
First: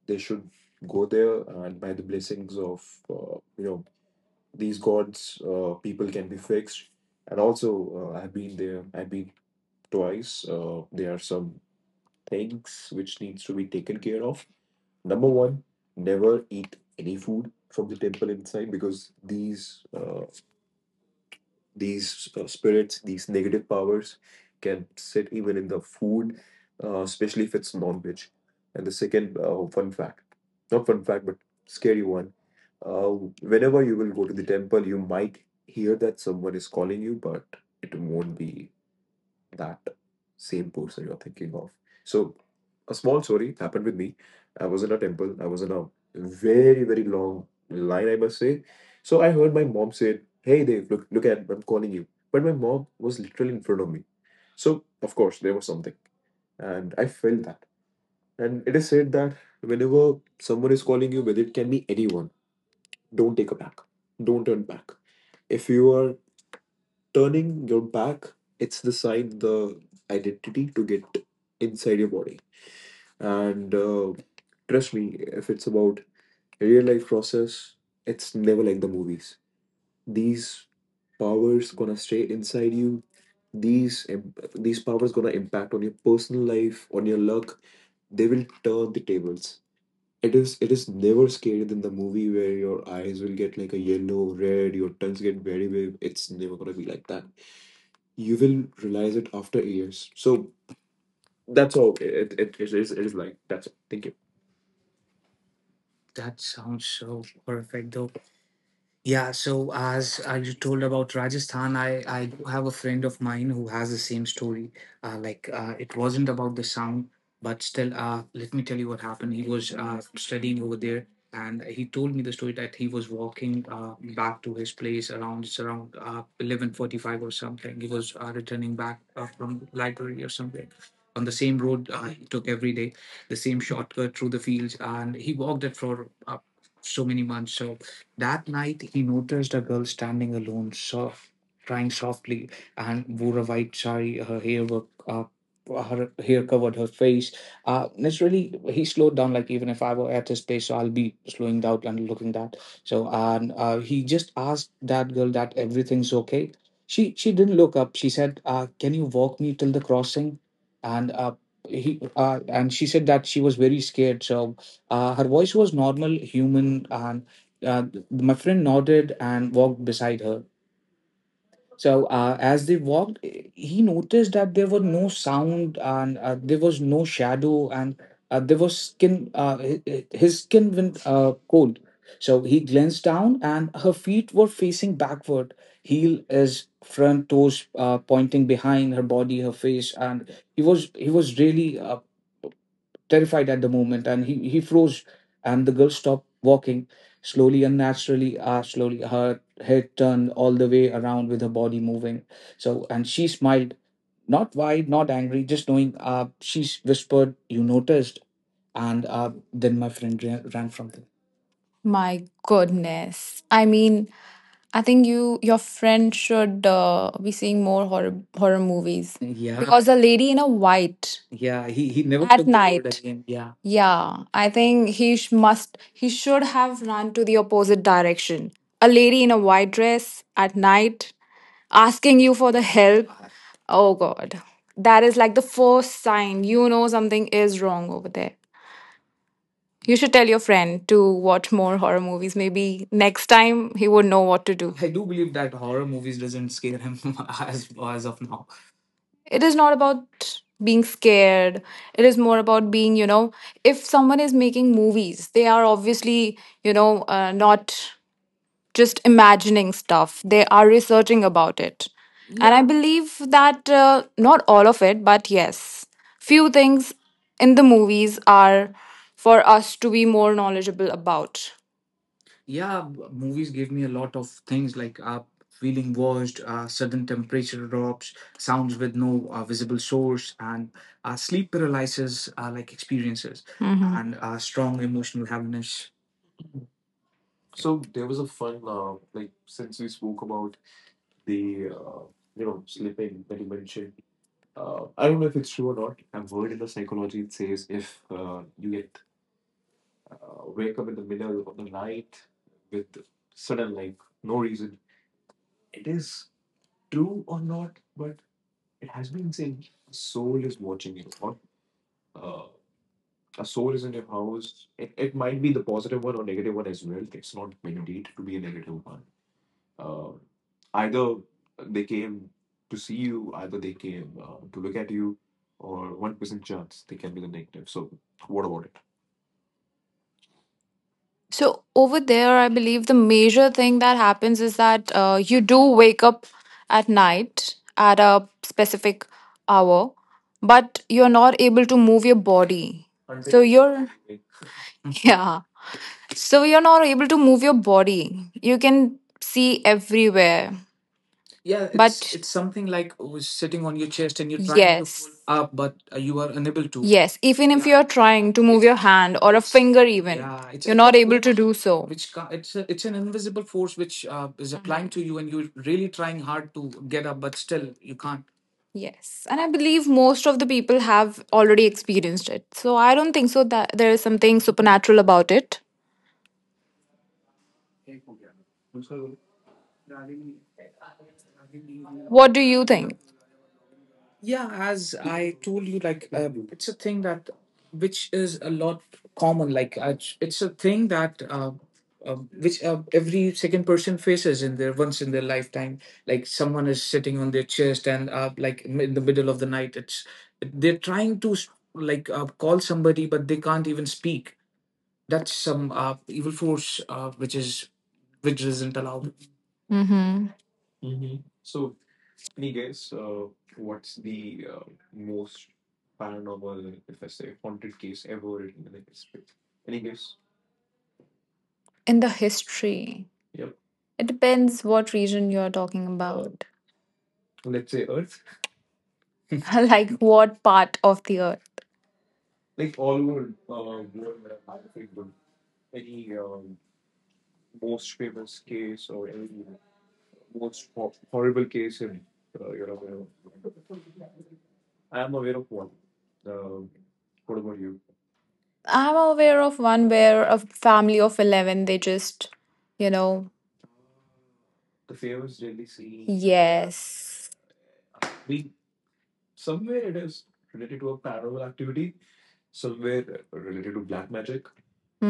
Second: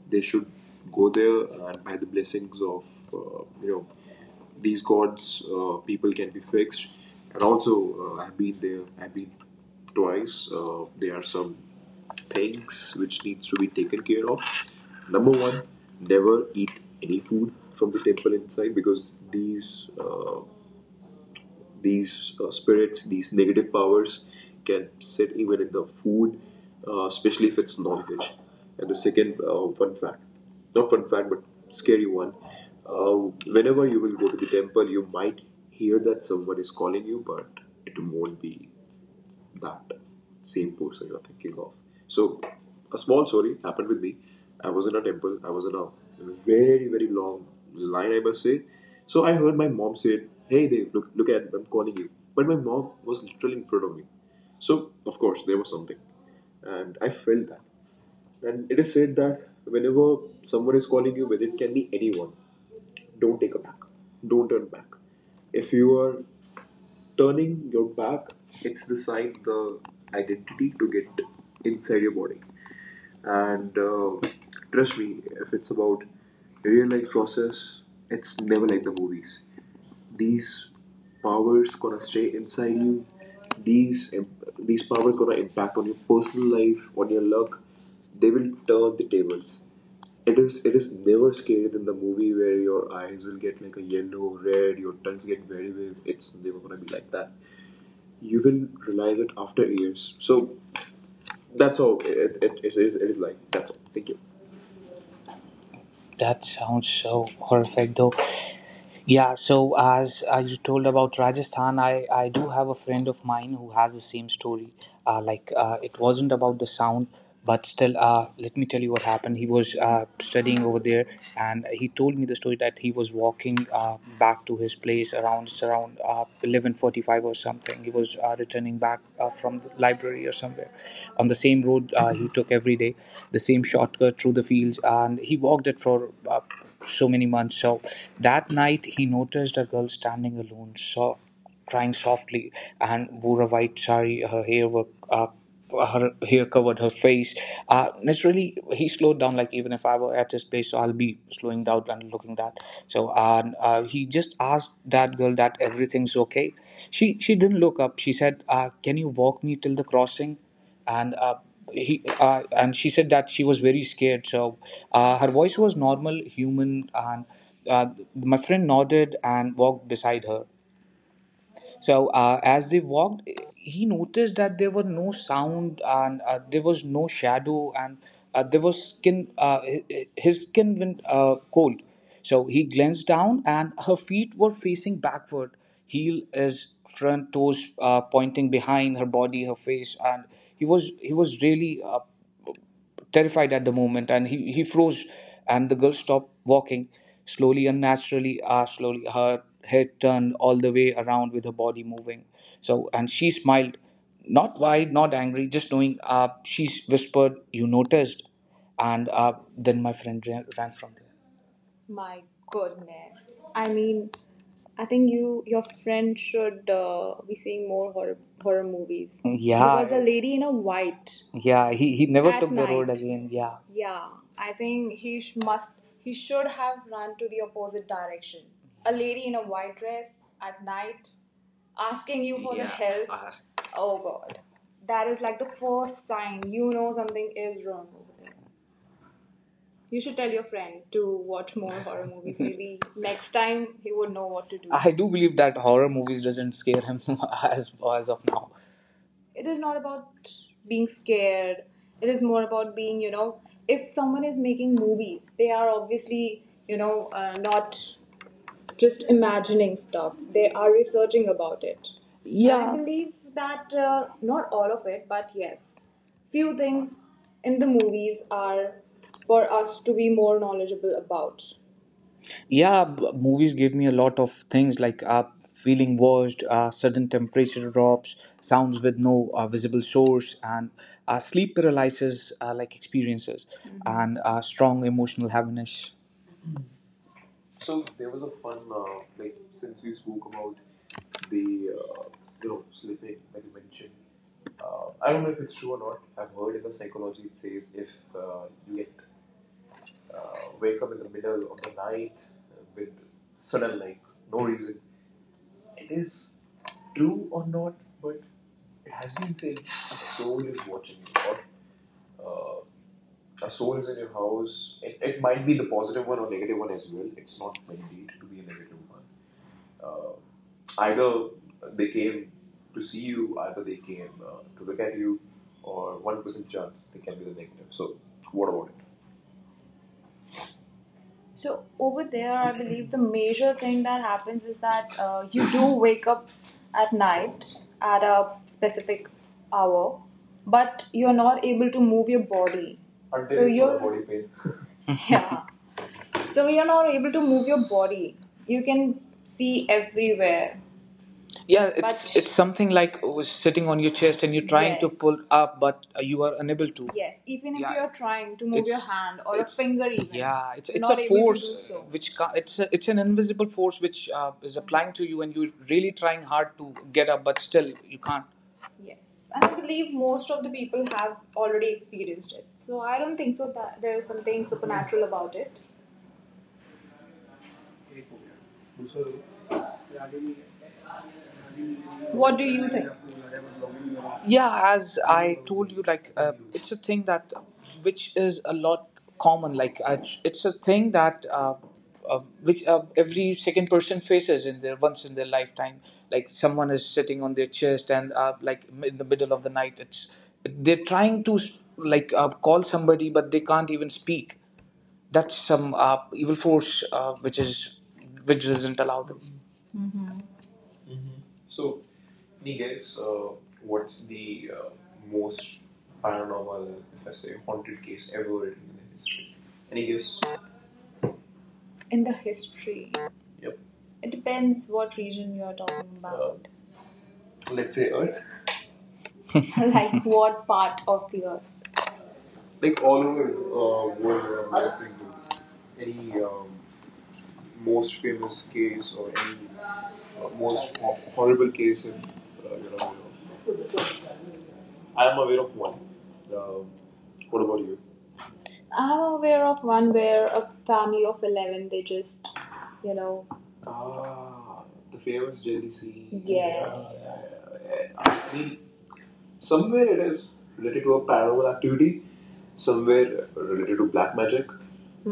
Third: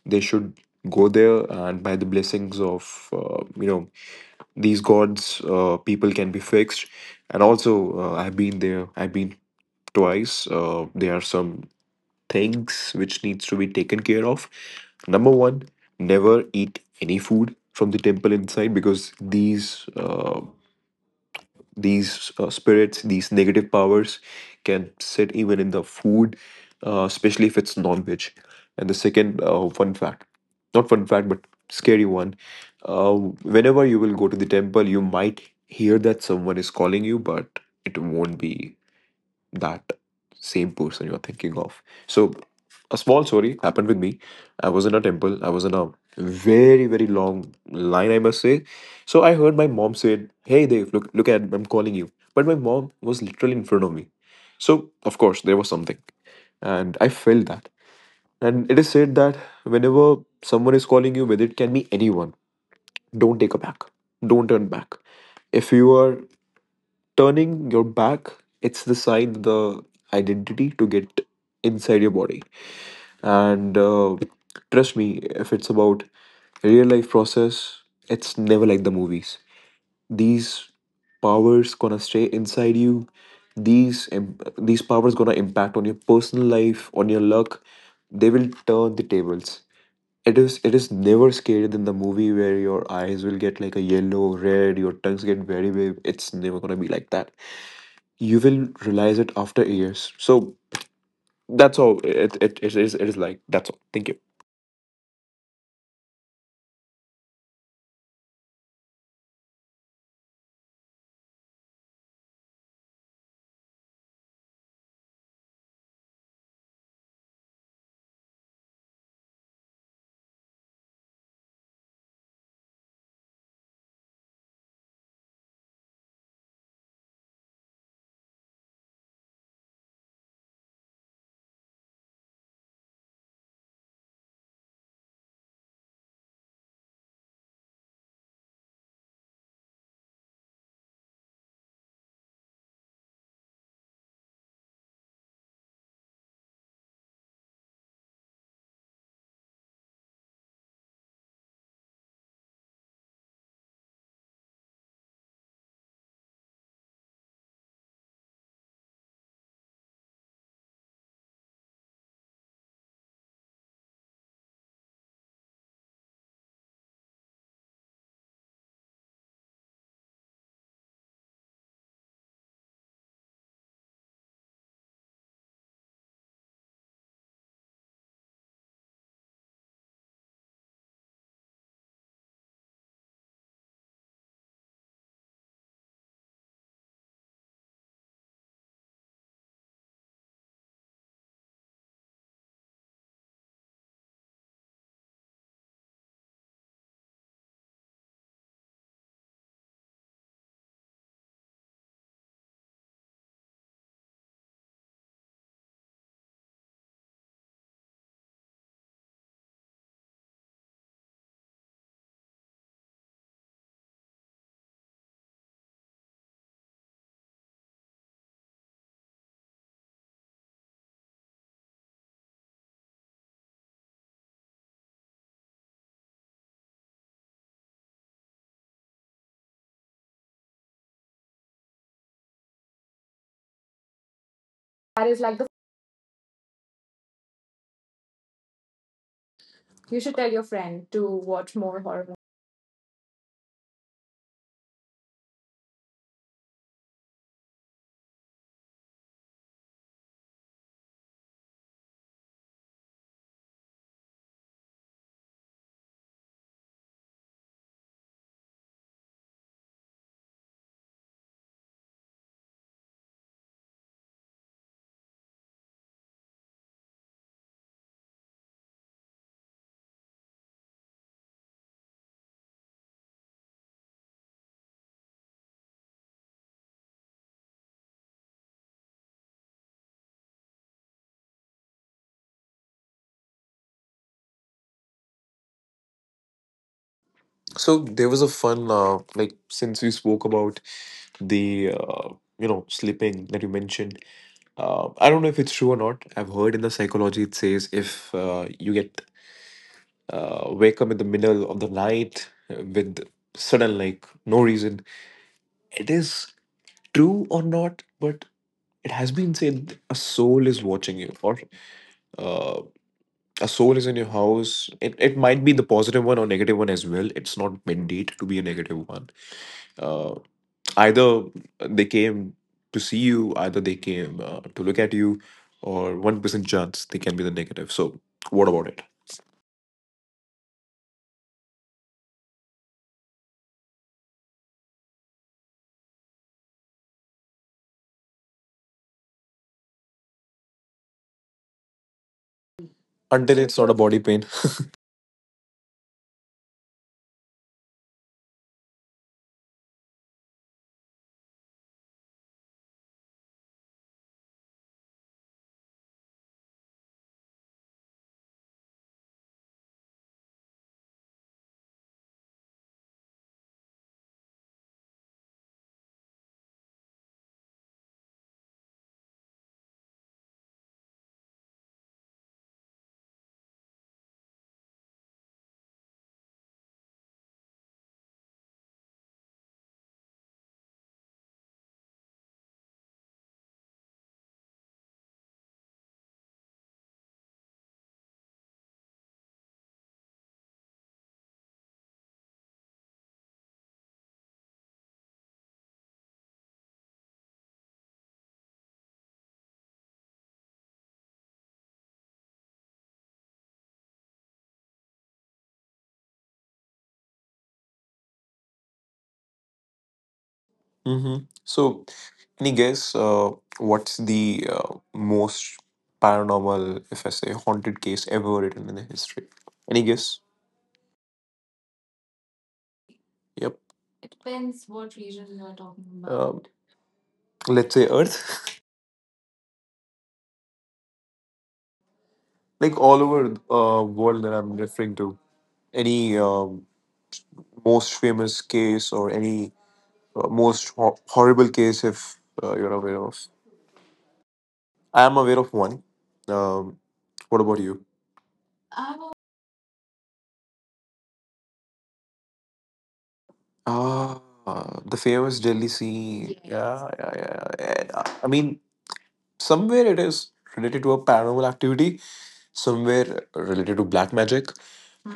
[SPEAKER 3] they
[SPEAKER 1] they
[SPEAKER 3] should go there,
[SPEAKER 1] their
[SPEAKER 3] and by the blessings
[SPEAKER 1] songs
[SPEAKER 3] of
[SPEAKER 1] of
[SPEAKER 3] these
[SPEAKER 1] these
[SPEAKER 3] gods,
[SPEAKER 1] gods uh,
[SPEAKER 3] people can be fixed. And
[SPEAKER 1] also
[SPEAKER 3] also, I've
[SPEAKER 1] have been
[SPEAKER 3] been
[SPEAKER 1] there
[SPEAKER 3] there. I've been twice.
[SPEAKER 1] twice.
[SPEAKER 3] There are
[SPEAKER 1] Uh,
[SPEAKER 3] some
[SPEAKER 1] Thing
[SPEAKER 3] things which needs
[SPEAKER 1] to
[SPEAKER 3] to
[SPEAKER 1] be
[SPEAKER 3] be taken
[SPEAKER 1] taken
[SPEAKER 3] care
[SPEAKER 1] care of.
[SPEAKER 3] of.
[SPEAKER 1] Number
[SPEAKER 3] Number
[SPEAKER 1] one,
[SPEAKER 3] one, never
[SPEAKER 1] never
[SPEAKER 3] eat any
[SPEAKER 1] eat food
[SPEAKER 3] food from
[SPEAKER 1] from the
[SPEAKER 3] the temple
[SPEAKER 1] temple
[SPEAKER 3] inside
[SPEAKER 1] inside
[SPEAKER 3] because
[SPEAKER 1] because these uh,
[SPEAKER 3] these
[SPEAKER 1] these uh,
[SPEAKER 3] spirits,
[SPEAKER 1] these
[SPEAKER 3] these
[SPEAKER 1] negative
[SPEAKER 3] negative powers
[SPEAKER 1] powers can
[SPEAKER 3] can sit even
[SPEAKER 1] even in
[SPEAKER 3] in the
[SPEAKER 1] the
[SPEAKER 3] food,
[SPEAKER 1] food, uh,
[SPEAKER 3] especially if it's non veg.
[SPEAKER 1] knowledge.
[SPEAKER 3] And
[SPEAKER 1] And
[SPEAKER 3] the
[SPEAKER 1] the second
[SPEAKER 3] second fun
[SPEAKER 1] fun fact,
[SPEAKER 3] fact, not
[SPEAKER 1] not
[SPEAKER 3] fun
[SPEAKER 1] fun
[SPEAKER 3] fact,
[SPEAKER 1] fact, but
[SPEAKER 3] but
[SPEAKER 1] scary
[SPEAKER 3] scary
[SPEAKER 1] one.
[SPEAKER 3] one. uh, Whenever
[SPEAKER 1] Whenever
[SPEAKER 3] you
[SPEAKER 1] you
[SPEAKER 3] will
[SPEAKER 1] will
[SPEAKER 3] go to the temple, you might hear
[SPEAKER 1] hear
[SPEAKER 3] that
[SPEAKER 1] that,
[SPEAKER 3] someone is calling you, but it won't be that same
[SPEAKER 1] see.
[SPEAKER 3] person you're thinking of. So,
[SPEAKER 1] So
[SPEAKER 3] a
[SPEAKER 1] a
[SPEAKER 3] small
[SPEAKER 1] small soul,
[SPEAKER 3] story happened with me. I was in a temple, I was in a very,
[SPEAKER 1] very.
[SPEAKER 3] very long line, I must say. So, I heard my mom said, "Hey, Dave, look, look at, I'm calling you." But my mom was literally in front of me. So, of course, there was something. And I felt that. And it is said that whenever someone is calling you, whether it can be anyone, don't take a back, don't turn back.
[SPEAKER 1] If
[SPEAKER 3] If you
[SPEAKER 1] you
[SPEAKER 3] are
[SPEAKER 1] turn
[SPEAKER 3] Turning your back, it's the sign the identity to get
[SPEAKER 1] in
[SPEAKER 3] inside your body. And trust me, if it's about real
[SPEAKER 1] real life
[SPEAKER 3] life process,
[SPEAKER 1] process,
[SPEAKER 3] it's
[SPEAKER 1] it's never
[SPEAKER 3] never
[SPEAKER 1] like
[SPEAKER 3] like the
[SPEAKER 1] the
[SPEAKER 3] movies.
[SPEAKER 1] movies. These
[SPEAKER 3] These
[SPEAKER 1] powers
[SPEAKER 3] powers
[SPEAKER 1] gonna
[SPEAKER 3] gonna stay
[SPEAKER 1] stay
[SPEAKER 3] inside
[SPEAKER 1] inside you.
[SPEAKER 3] you. These
[SPEAKER 1] These
[SPEAKER 3] em- these
[SPEAKER 1] these
[SPEAKER 3] powers
[SPEAKER 1] powers
[SPEAKER 3] gonna
[SPEAKER 1] gonna impact
[SPEAKER 3] impact on
[SPEAKER 1] on
[SPEAKER 3] your
[SPEAKER 1] your
[SPEAKER 3] personal
[SPEAKER 1] personal life,
[SPEAKER 3] life, on
[SPEAKER 1] on
[SPEAKER 3] your
[SPEAKER 1] your luck.
[SPEAKER 3] luck.
[SPEAKER 1] They
[SPEAKER 3] They will
[SPEAKER 1] will turn
[SPEAKER 3] turn the
[SPEAKER 1] the
[SPEAKER 3] tables.
[SPEAKER 1] tables. It
[SPEAKER 3] It is
[SPEAKER 1] is
[SPEAKER 3] it
[SPEAKER 1] it is
[SPEAKER 3] is never scarier
[SPEAKER 1] scarier than
[SPEAKER 3] than
[SPEAKER 1] the
[SPEAKER 3] the
[SPEAKER 1] movie
[SPEAKER 3] movie
[SPEAKER 1] where
[SPEAKER 3] where your
[SPEAKER 1] your eyes
[SPEAKER 3] eyes will get like a yellow,
[SPEAKER 1] are red,
[SPEAKER 3] red, your tongues get very big. It's never gonna be like that. You will
[SPEAKER 1] you realize
[SPEAKER 3] realize
[SPEAKER 1] it
[SPEAKER 3] it
[SPEAKER 1] after
[SPEAKER 3] after years.
[SPEAKER 1] years. So
[SPEAKER 3] So that's all. It
[SPEAKER 1] it,
[SPEAKER 3] it, it
[SPEAKER 1] it
[SPEAKER 3] is
[SPEAKER 1] is like
[SPEAKER 3] like that's all. Thank you.
[SPEAKER 1] that
[SPEAKER 2] That sounds
[SPEAKER 1] sounds so
[SPEAKER 2] so perfect,
[SPEAKER 1] horrific,
[SPEAKER 2] though.
[SPEAKER 1] though.
[SPEAKER 2] Yeah,
[SPEAKER 1] Yeah,
[SPEAKER 2] so
[SPEAKER 1] so
[SPEAKER 2] as
[SPEAKER 1] as
[SPEAKER 2] you
[SPEAKER 1] you
[SPEAKER 2] told
[SPEAKER 1] told
[SPEAKER 2] about
[SPEAKER 1] about
[SPEAKER 2] Rajasthan,
[SPEAKER 1] Rajasthan,
[SPEAKER 2] I, I
[SPEAKER 1] I
[SPEAKER 2] do
[SPEAKER 1] do
[SPEAKER 2] have
[SPEAKER 1] have
[SPEAKER 2] a
[SPEAKER 1] a
[SPEAKER 2] friend
[SPEAKER 1] friend
[SPEAKER 2] of
[SPEAKER 1] of
[SPEAKER 2] mine
[SPEAKER 1] mine
[SPEAKER 2] who
[SPEAKER 1] who
[SPEAKER 2] has the
[SPEAKER 1] has
[SPEAKER 2] same
[SPEAKER 1] same story.
[SPEAKER 2] story. Like
[SPEAKER 1] Like
[SPEAKER 2] it
[SPEAKER 1] it
[SPEAKER 2] wasn't
[SPEAKER 1] wasn't
[SPEAKER 2] about
[SPEAKER 1] about
[SPEAKER 2] the
[SPEAKER 1] the sound,
[SPEAKER 2] sound, but
[SPEAKER 1] but
[SPEAKER 2] still,
[SPEAKER 1] still,
[SPEAKER 2] let
[SPEAKER 1] let
[SPEAKER 2] me
[SPEAKER 1] me
[SPEAKER 2] tell
[SPEAKER 1] tell
[SPEAKER 2] you
[SPEAKER 1] you
[SPEAKER 2] what
[SPEAKER 1] what
[SPEAKER 2] happened
[SPEAKER 1] happened. He was studying
[SPEAKER 2] studying over
[SPEAKER 1] over there,
[SPEAKER 2] there. And
[SPEAKER 1] and
[SPEAKER 2] he
[SPEAKER 1] he told
[SPEAKER 2] told me
[SPEAKER 1] me
[SPEAKER 2] the
[SPEAKER 1] the
[SPEAKER 2] story
[SPEAKER 1] story
[SPEAKER 2] that
[SPEAKER 1] that
[SPEAKER 2] he
[SPEAKER 1] he was
[SPEAKER 2] was
[SPEAKER 1] walking
[SPEAKER 2] walking
[SPEAKER 1] back
[SPEAKER 2] back to
[SPEAKER 1] to
[SPEAKER 2] his
[SPEAKER 1] his
[SPEAKER 2] place,
[SPEAKER 1] place
[SPEAKER 2] around
[SPEAKER 1] around
[SPEAKER 2] it's
[SPEAKER 1] it's
[SPEAKER 2] around
[SPEAKER 1] around 11:45
[SPEAKER 2] 11:45 or
[SPEAKER 1] or
[SPEAKER 2] something.
[SPEAKER 1] something.
[SPEAKER 2] He
[SPEAKER 1] He
[SPEAKER 2] was
[SPEAKER 1] was
[SPEAKER 2] returning
[SPEAKER 1] returning back
[SPEAKER 2] back
[SPEAKER 1] from
[SPEAKER 2] from
[SPEAKER 1] the
[SPEAKER 2] library
[SPEAKER 1] library
[SPEAKER 2] or
[SPEAKER 1] or
[SPEAKER 2] something
[SPEAKER 1] somewhere
[SPEAKER 2] on
[SPEAKER 1] on
[SPEAKER 2] the
[SPEAKER 1] the
[SPEAKER 2] same
[SPEAKER 1] same
[SPEAKER 2] road
[SPEAKER 1] road
[SPEAKER 2] he
[SPEAKER 1] he
[SPEAKER 2] took
[SPEAKER 1] took
[SPEAKER 2] every
[SPEAKER 1] every
[SPEAKER 2] day,
[SPEAKER 1] day,
[SPEAKER 2] the
[SPEAKER 1] the
[SPEAKER 2] same
[SPEAKER 1] same
[SPEAKER 2] shortcut
[SPEAKER 1] shortcut
[SPEAKER 2] through
[SPEAKER 1] through
[SPEAKER 2] the
[SPEAKER 1] the
[SPEAKER 2] fields,
[SPEAKER 1] fields,
[SPEAKER 2] and
[SPEAKER 1] and
[SPEAKER 2] he
[SPEAKER 1] he
[SPEAKER 2] walked
[SPEAKER 1] walked
[SPEAKER 2] it
[SPEAKER 1] it
[SPEAKER 2] for
[SPEAKER 1] for.
[SPEAKER 2] so
[SPEAKER 1] So
[SPEAKER 2] many
[SPEAKER 1] many
[SPEAKER 2] months.
[SPEAKER 1] months
[SPEAKER 2] So
[SPEAKER 1] so
[SPEAKER 2] that
[SPEAKER 1] that
[SPEAKER 2] night
[SPEAKER 1] night
[SPEAKER 2] he
[SPEAKER 1] he
[SPEAKER 2] noticed
[SPEAKER 1] noticed
[SPEAKER 2] a
[SPEAKER 1] a
[SPEAKER 2] girl
[SPEAKER 1] girl
[SPEAKER 2] standing alone, so,
[SPEAKER 1] soft,
[SPEAKER 2] crying
[SPEAKER 1] crying
[SPEAKER 2] softly,
[SPEAKER 1] softly,
[SPEAKER 2] and
[SPEAKER 1] and
[SPEAKER 2] wore
[SPEAKER 1] wore
[SPEAKER 2] a
[SPEAKER 1] a
[SPEAKER 2] white
[SPEAKER 1] white
[SPEAKER 2] sari.
[SPEAKER 1] sari. Her hair were, uh,
[SPEAKER 2] Her
[SPEAKER 1] her
[SPEAKER 2] hair
[SPEAKER 1] hair
[SPEAKER 2] covered
[SPEAKER 1] covered
[SPEAKER 2] her
[SPEAKER 1] her
[SPEAKER 2] face.
[SPEAKER 1] face. Uh,
[SPEAKER 2] Naturally, he slowed down. Like, even if
[SPEAKER 1] if
[SPEAKER 2] I
[SPEAKER 1] I
[SPEAKER 2] were
[SPEAKER 1] were
[SPEAKER 2] at
[SPEAKER 1] at
[SPEAKER 2] his
[SPEAKER 1] his
[SPEAKER 2] pace,
[SPEAKER 1] place,
[SPEAKER 2] so
[SPEAKER 1] so
[SPEAKER 2] I'll
[SPEAKER 1] I'll
[SPEAKER 2] be
[SPEAKER 1] be
[SPEAKER 2] slowing
[SPEAKER 1] going
[SPEAKER 2] down
[SPEAKER 1] out like
[SPEAKER 2] and looking
[SPEAKER 1] that.
[SPEAKER 2] that.
[SPEAKER 1] So
[SPEAKER 2] So and he
[SPEAKER 1] he
[SPEAKER 2] just
[SPEAKER 1] just
[SPEAKER 2] asked
[SPEAKER 1] asked
[SPEAKER 2] that
[SPEAKER 1] that
[SPEAKER 2] girl
[SPEAKER 1] girl
[SPEAKER 2] that
[SPEAKER 1] that
[SPEAKER 2] everything's
[SPEAKER 1] everything's
[SPEAKER 2] okay.
[SPEAKER 1] okay.
[SPEAKER 2] She
[SPEAKER 1] She
[SPEAKER 2] she
[SPEAKER 1] she
[SPEAKER 2] didn't
[SPEAKER 1] didn't. Look,
[SPEAKER 2] look up. She said,
[SPEAKER 1] at,
[SPEAKER 2] "Can
[SPEAKER 1] can
[SPEAKER 2] you
[SPEAKER 1] you
[SPEAKER 2] walk
[SPEAKER 1] walk
[SPEAKER 2] me
[SPEAKER 1] me
[SPEAKER 2] till the
[SPEAKER 1] across?
[SPEAKER 2] crossing?" And
[SPEAKER 1] And
[SPEAKER 2] he
[SPEAKER 1] he
[SPEAKER 2] and
[SPEAKER 1] and
[SPEAKER 2] she said that she
[SPEAKER 1] she
[SPEAKER 2] was
[SPEAKER 1] was with
[SPEAKER 2] very scared.
[SPEAKER 1] it,
[SPEAKER 2] So
[SPEAKER 1] so
[SPEAKER 2] her
[SPEAKER 1] her
[SPEAKER 2] voice
[SPEAKER 1] voice
[SPEAKER 2] was normal, human, and
[SPEAKER 1] and
[SPEAKER 2] uh,
[SPEAKER 1] uh,
[SPEAKER 2] my friend
[SPEAKER 1] nodded
[SPEAKER 2] nodded
[SPEAKER 1] and
[SPEAKER 2] and walked beside
[SPEAKER 1] beside
[SPEAKER 2] her.
[SPEAKER 1] her.
[SPEAKER 2] So
[SPEAKER 1] So
[SPEAKER 2] as
[SPEAKER 1] as
[SPEAKER 2] they walked, he noticed that there were no sound,
[SPEAKER 1] and
[SPEAKER 2] and there was no
[SPEAKER 1] shadow.
[SPEAKER 2] shadow, and there was skin.
[SPEAKER 1] Uh,
[SPEAKER 2] Hi- hi- his skin went
[SPEAKER 1] uh,
[SPEAKER 2] cold. So he glanced down,
[SPEAKER 1] Down
[SPEAKER 2] and
[SPEAKER 1] and
[SPEAKER 2] her
[SPEAKER 1] her feet
[SPEAKER 2] feet were
[SPEAKER 1] were
[SPEAKER 2] facing
[SPEAKER 1] facing backward,
[SPEAKER 2] backward. Heel is front,
[SPEAKER 1] front toes
[SPEAKER 2] toes pointing
[SPEAKER 1] pointing behind,
[SPEAKER 2] behind her body, her face,
[SPEAKER 1] and
[SPEAKER 2] and he was really
[SPEAKER 1] he,
[SPEAKER 2] terrified at the moment,
[SPEAKER 1] moment
[SPEAKER 2] and
[SPEAKER 1] and
[SPEAKER 2] he,
[SPEAKER 1] he
[SPEAKER 2] he froze, and
[SPEAKER 1] and
[SPEAKER 2] the
[SPEAKER 1] the girl
[SPEAKER 2] girl stopped
[SPEAKER 1] stopped.
[SPEAKER 2] walking. Slowly and naturally,
[SPEAKER 1] She slowly
[SPEAKER 2] slowly
[SPEAKER 1] her
[SPEAKER 2] her head turned all
[SPEAKER 1] all
[SPEAKER 2] the
[SPEAKER 1] the
[SPEAKER 2] way
[SPEAKER 1] way
[SPEAKER 2] around,
[SPEAKER 1] around.
[SPEAKER 2] with her body moving.
[SPEAKER 1] So
[SPEAKER 2] So, and
[SPEAKER 1] and she
[SPEAKER 2] she
[SPEAKER 1] smiled,
[SPEAKER 2] smiled,
[SPEAKER 1] not
[SPEAKER 2] not wide,
[SPEAKER 1] wide,
[SPEAKER 2] not
[SPEAKER 1] not
[SPEAKER 2] angry,
[SPEAKER 1] angry.
[SPEAKER 2] just knowing. She
[SPEAKER 1] She's
[SPEAKER 2] whispered, "You noticed." And
[SPEAKER 1] and
[SPEAKER 2] then my friend ran from there. My goodness. I mean, I think your friend should be seeing more horror movies. Yeah,
[SPEAKER 1] yeah,
[SPEAKER 2] because a lady in a white, yeah.
[SPEAKER 1] yeah.
[SPEAKER 2] He he
[SPEAKER 1] He
[SPEAKER 2] never
[SPEAKER 1] never at
[SPEAKER 2] at took the
[SPEAKER 1] took
[SPEAKER 2] word
[SPEAKER 1] the road night.
[SPEAKER 2] night. Again.
[SPEAKER 1] Again.
[SPEAKER 2] Yeah.
[SPEAKER 1] Yeah.
[SPEAKER 2] Yeah, I think he must he should have run to the
[SPEAKER 1] The
[SPEAKER 2] opposite
[SPEAKER 1] direction.
[SPEAKER 2] direction. A
[SPEAKER 1] A
[SPEAKER 2] lady
[SPEAKER 1] lady
[SPEAKER 2] in
[SPEAKER 1] in
[SPEAKER 2] a
[SPEAKER 1] a
[SPEAKER 2] white
[SPEAKER 1] white dress
[SPEAKER 2] dress at
[SPEAKER 1] at night
[SPEAKER 2] night asking
[SPEAKER 1] asking you.
[SPEAKER 2] you for the help. Oh God. That
[SPEAKER 1] That
[SPEAKER 3] That
[SPEAKER 1] is
[SPEAKER 3] is
[SPEAKER 2] is
[SPEAKER 3] like
[SPEAKER 2] like
[SPEAKER 1] like the
[SPEAKER 2] the
[SPEAKER 3] the.
[SPEAKER 1] first
[SPEAKER 2] first
[SPEAKER 1] sign
[SPEAKER 2] sign
[SPEAKER 1] you
[SPEAKER 2] you
[SPEAKER 1] know
[SPEAKER 2] know something
[SPEAKER 1] something
[SPEAKER 2] is
[SPEAKER 1] is wrong
[SPEAKER 2] wrong
[SPEAKER 1] over
[SPEAKER 2] over
[SPEAKER 1] there.
[SPEAKER 2] there.
[SPEAKER 1] You
[SPEAKER 2] You
[SPEAKER 3] You should
[SPEAKER 1] should
[SPEAKER 2] should
[SPEAKER 3] tell
[SPEAKER 1] tell
[SPEAKER 2] tell
[SPEAKER 1] your
[SPEAKER 2] your
[SPEAKER 3] your
[SPEAKER 1] friend
[SPEAKER 2] friend
[SPEAKER 3] friend to
[SPEAKER 2] to
[SPEAKER 1] to watch
[SPEAKER 2] watch
[SPEAKER 3] watch
[SPEAKER 1] more.
[SPEAKER 3] more
[SPEAKER 2] more
[SPEAKER 3] horror
[SPEAKER 2] horror
[SPEAKER 3] movies.
[SPEAKER 2] movies. Maybe next time he would know what to do.
[SPEAKER 1] I
[SPEAKER 2] I
[SPEAKER 1] do
[SPEAKER 2] do
[SPEAKER 1] believe
[SPEAKER 2] believe that
[SPEAKER 1] that horror
[SPEAKER 2] horror
[SPEAKER 1] movies
[SPEAKER 2] movies
[SPEAKER 1] doesn't
[SPEAKER 2] doesn't
[SPEAKER 1] scare
[SPEAKER 2] scare
[SPEAKER 1] him
[SPEAKER 2] him as
[SPEAKER 1] as
[SPEAKER 2] as
[SPEAKER 1] of
[SPEAKER 2] of
[SPEAKER 1] now.
[SPEAKER 2] now. It is not about being scared. It is more about being, if someone is making movies, they are obviously, not
[SPEAKER 1] Just
[SPEAKER 2] just imagining stuff. They are
[SPEAKER 1] researching
[SPEAKER 2] researching
[SPEAKER 1] about
[SPEAKER 2] about
[SPEAKER 1] it.
[SPEAKER 2] it. And I,
[SPEAKER 1] Yeah.
[SPEAKER 2] yeah,
[SPEAKER 1] I believe
[SPEAKER 2] believe that
[SPEAKER 1] that
[SPEAKER 2] not
[SPEAKER 1] not
[SPEAKER 2] all
[SPEAKER 1] all
[SPEAKER 2] of
[SPEAKER 1] of
[SPEAKER 2] it,
[SPEAKER 1] it,
[SPEAKER 2] but
[SPEAKER 1] but
[SPEAKER 2] yes,
[SPEAKER 1] yes,
[SPEAKER 2] few
[SPEAKER 1] few
[SPEAKER 2] things
[SPEAKER 1] things
[SPEAKER 2] in the movies are for us to be more knowledgeable
[SPEAKER 1] about.
[SPEAKER 2] about. Yeah,
[SPEAKER 1] Yeah, b-
[SPEAKER 2] movies
[SPEAKER 1] movies
[SPEAKER 2] gave
[SPEAKER 1] give
[SPEAKER 2] me a
[SPEAKER 1] me a
[SPEAKER 2] lot
[SPEAKER 1] lot
[SPEAKER 2] of
[SPEAKER 1] of
[SPEAKER 2] things
[SPEAKER 1] things
[SPEAKER 2] like
[SPEAKER 1] like
[SPEAKER 2] feeling
[SPEAKER 1] feeling
[SPEAKER 2] washed,
[SPEAKER 1] washed,
[SPEAKER 2] sudden
[SPEAKER 1] sudden
[SPEAKER 2] temperature
[SPEAKER 1] temperature drops,
[SPEAKER 2] drops, sounds
[SPEAKER 1] sounds
[SPEAKER 2] with
[SPEAKER 1] with
[SPEAKER 2] no
[SPEAKER 1] no
[SPEAKER 2] visible
[SPEAKER 1] visible
[SPEAKER 2] source,
[SPEAKER 1] source, and
[SPEAKER 2] and sleep
[SPEAKER 1] sleep
[SPEAKER 2] paralysis
[SPEAKER 1] paralysis
[SPEAKER 2] like
[SPEAKER 1] like
[SPEAKER 2] experiences,
[SPEAKER 1] experiences,
[SPEAKER 2] and
[SPEAKER 1] and
[SPEAKER 2] strong
[SPEAKER 1] strong
[SPEAKER 2] emotional
[SPEAKER 1] emotional
[SPEAKER 2] heaviness.
[SPEAKER 1] heaviness.
[SPEAKER 3] So there was a fun like since we spoke about the sleeping that you mentioned. I don't know if it's true or not. I've heard in the psychology it says if you get wake up in the middle of the night with sudden like no reason, it is true or not. But. It has been said a soul is watching you, or uh, a soul is in your house. It might be the positive one or negative one as well. It's not mandate to be a negative one. uh, Either they came to see you, either they came to look at you, or 1% chance they can be the negative. So what about it?
[SPEAKER 1] So
[SPEAKER 2] So over
[SPEAKER 1] over there,
[SPEAKER 2] there, I
[SPEAKER 1] I believe.
[SPEAKER 2] believe the major thing that happens is that you do wake up at night at a specific hour, but you're not able to move your body.
[SPEAKER 3] Until
[SPEAKER 2] So
[SPEAKER 3] it's not a
[SPEAKER 2] you're,
[SPEAKER 3] body pain
[SPEAKER 2] yeah.
[SPEAKER 1] So,
[SPEAKER 2] So you're not able to move your body. You can see everywhere.
[SPEAKER 1] yeah,
[SPEAKER 2] Yeah, it's
[SPEAKER 1] it's
[SPEAKER 2] But
[SPEAKER 1] but- it's
[SPEAKER 2] it's something
[SPEAKER 1] something
[SPEAKER 2] like,
[SPEAKER 1] like
[SPEAKER 2] oh,
[SPEAKER 1] oh, sitting
[SPEAKER 2] sitting on
[SPEAKER 1] on your
[SPEAKER 2] your
[SPEAKER 1] chest
[SPEAKER 2] chest and
[SPEAKER 1] and
[SPEAKER 2] you're
[SPEAKER 1] you
[SPEAKER 2] trying to pull,
[SPEAKER 1] try to
[SPEAKER 2] yes,
[SPEAKER 1] pull
[SPEAKER 2] up,
[SPEAKER 1] up,
[SPEAKER 2] but
[SPEAKER 1] but you
[SPEAKER 2] you are
[SPEAKER 1] are unable.
[SPEAKER 2] unable to. Yes, even if, yeah, you're trying to move, it's, your hand or a, it's, finger, even, yeah,
[SPEAKER 1] Yeah,
[SPEAKER 2] it's, you're, it's a, not able to force, do so.
[SPEAKER 1] it's ca-
[SPEAKER 2] It's
[SPEAKER 1] it's,
[SPEAKER 2] a,
[SPEAKER 1] a,
[SPEAKER 2] it's
[SPEAKER 1] it's
[SPEAKER 2] an
[SPEAKER 1] an
[SPEAKER 2] invisible
[SPEAKER 1] invisible
[SPEAKER 2] force
[SPEAKER 1] force
[SPEAKER 2] which
[SPEAKER 1] which
[SPEAKER 2] is
[SPEAKER 1] is
[SPEAKER 2] applying
[SPEAKER 1] applying
[SPEAKER 2] Mhm. to
[SPEAKER 1] to
[SPEAKER 2] you,
[SPEAKER 1] you,
[SPEAKER 2] and
[SPEAKER 1] and you're
[SPEAKER 2] you're really
[SPEAKER 1] really trying
[SPEAKER 2] trying
[SPEAKER 1] hard
[SPEAKER 2] hard to
[SPEAKER 1] to get
[SPEAKER 2] get up,
[SPEAKER 1] up,
[SPEAKER 2] but
[SPEAKER 1] but still
[SPEAKER 2] still
[SPEAKER 1] you
[SPEAKER 2] you
[SPEAKER 1] can't.
[SPEAKER 2] can't. Yes, and I believe most of the people have already experienced it. So I don't think so that there is something supernatural about it. What
[SPEAKER 1] What?
[SPEAKER 2] do you think? Yeah,
[SPEAKER 1] Yeah,
[SPEAKER 2] as
[SPEAKER 1] as I
[SPEAKER 2] I told
[SPEAKER 1] told you,
[SPEAKER 2] you,
[SPEAKER 1] like
[SPEAKER 2] it's
[SPEAKER 1] it's
[SPEAKER 2] a
[SPEAKER 1] a thing
[SPEAKER 2] thing that
[SPEAKER 1] that
[SPEAKER 2] which
[SPEAKER 1] which is
[SPEAKER 2] is
[SPEAKER 1] a
[SPEAKER 2] a lot
[SPEAKER 1] lot common
[SPEAKER 2] common.
[SPEAKER 1] like
[SPEAKER 2] Like
[SPEAKER 1] I,
[SPEAKER 2] it's
[SPEAKER 1] it's a
[SPEAKER 2] a
[SPEAKER 1] thing
[SPEAKER 2] thing
[SPEAKER 1] that
[SPEAKER 2] that uh, which
[SPEAKER 1] which
[SPEAKER 2] every second person faces in their once in their lifetime. Like someone is sitting on their
[SPEAKER 1] chest
[SPEAKER 2] chest
[SPEAKER 1] and
[SPEAKER 2] and in the middle of the night, it's they're
[SPEAKER 1] they're
[SPEAKER 2] trying
[SPEAKER 1] trying
[SPEAKER 2] to
[SPEAKER 1] to
[SPEAKER 2] s- like
[SPEAKER 1] like call
[SPEAKER 2] call
[SPEAKER 1] they
[SPEAKER 2] somebody, but they can't
[SPEAKER 1] can't even
[SPEAKER 2] even speak. That's
[SPEAKER 1] some
[SPEAKER 2] some
[SPEAKER 1] evil
[SPEAKER 2] evil force
[SPEAKER 1] force
[SPEAKER 2] which
[SPEAKER 1] which
[SPEAKER 2] is
[SPEAKER 1] is which
[SPEAKER 2] which
[SPEAKER 1] doesn't
[SPEAKER 2] isn't
[SPEAKER 1] allow
[SPEAKER 2] allowed.
[SPEAKER 1] them
[SPEAKER 2] Mm-hmm.
[SPEAKER 3] Mm-hmm. So, any guess what's the most paranormal, if I say, haunted case ever written in the history? Any guess?
[SPEAKER 2] In
[SPEAKER 1] in
[SPEAKER 2] the
[SPEAKER 1] the history.
[SPEAKER 2] history,
[SPEAKER 3] Yep. It
[SPEAKER 2] it
[SPEAKER 1] It
[SPEAKER 3] depends
[SPEAKER 2] depends
[SPEAKER 1] depends
[SPEAKER 3] what
[SPEAKER 2] what
[SPEAKER 1] what
[SPEAKER 3] region
[SPEAKER 2] region
[SPEAKER 1] region
[SPEAKER 3] you
[SPEAKER 2] you
[SPEAKER 1] you
[SPEAKER 2] are
[SPEAKER 3] are
[SPEAKER 1] are talking
[SPEAKER 2] talking
[SPEAKER 3] talking about.
[SPEAKER 1] about,
[SPEAKER 2] about.
[SPEAKER 3] Let's say Earth,
[SPEAKER 2] Like
[SPEAKER 1] like
[SPEAKER 2] what
[SPEAKER 1] what
[SPEAKER 2] part
[SPEAKER 1] part
[SPEAKER 2] of
[SPEAKER 1] of
[SPEAKER 2] the earth?
[SPEAKER 1] the
[SPEAKER 3] like all over world that I'm referring to. Any most famous case or any most horrible case, if you're aware of. I am aware of
[SPEAKER 1] earth.
[SPEAKER 3] one. Um, what
[SPEAKER 1] What
[SPEAKER 3] about
[SPEAKER 1] about you?
[SPEAKER 3] you?
[SPEAKER 2] I'm
[SPEAKER 3] I.
[SPEAKER 2] aware of one where a family of 11, they just, you know.
[SPEAKER 3] Ah,
[SPEAKER 1] Ah,
[SPEAKER 3] the
[SPEAKER 2] The fear
[SPEAKER 3] famous
[SPEAKER 2] was really seen.
[SPEAKER 3] jealousy. Yeah, yeah,
[SPEAKER 2] Yes.
[SPEAKER 3] yeah, yeah. I mean, somewhere
[SPEAKER 1] somewhere
[SPEAKER 3] it
[SPEAKER 1] it
[SPEAKER 3] is
[SPEAKER 1] is
[SPEAKER 3] related
[SPEAKER 1] related
[SPEAKER 3] to
[SPEAKER 1] to
[SPEAKER 3] a
[SPEAKER 1] a
[SPEAKER 3] paranormal
[SPEAKER 1] paranormal
[SPEAKER 3] activity,
[SPEAKER 1] activity,
[SPEAKER 3] somewhere
[SPEAKER 1] somewhere
[SPEAKER 3] related
[SPEAKER 1] related
[SPEAKER 3] to
[SPEAKER 1] to
[SPEAKER 3] black
[SPEAKER 1] black
[SPEAKER 3] magic.
[SPEAKER 1] magic.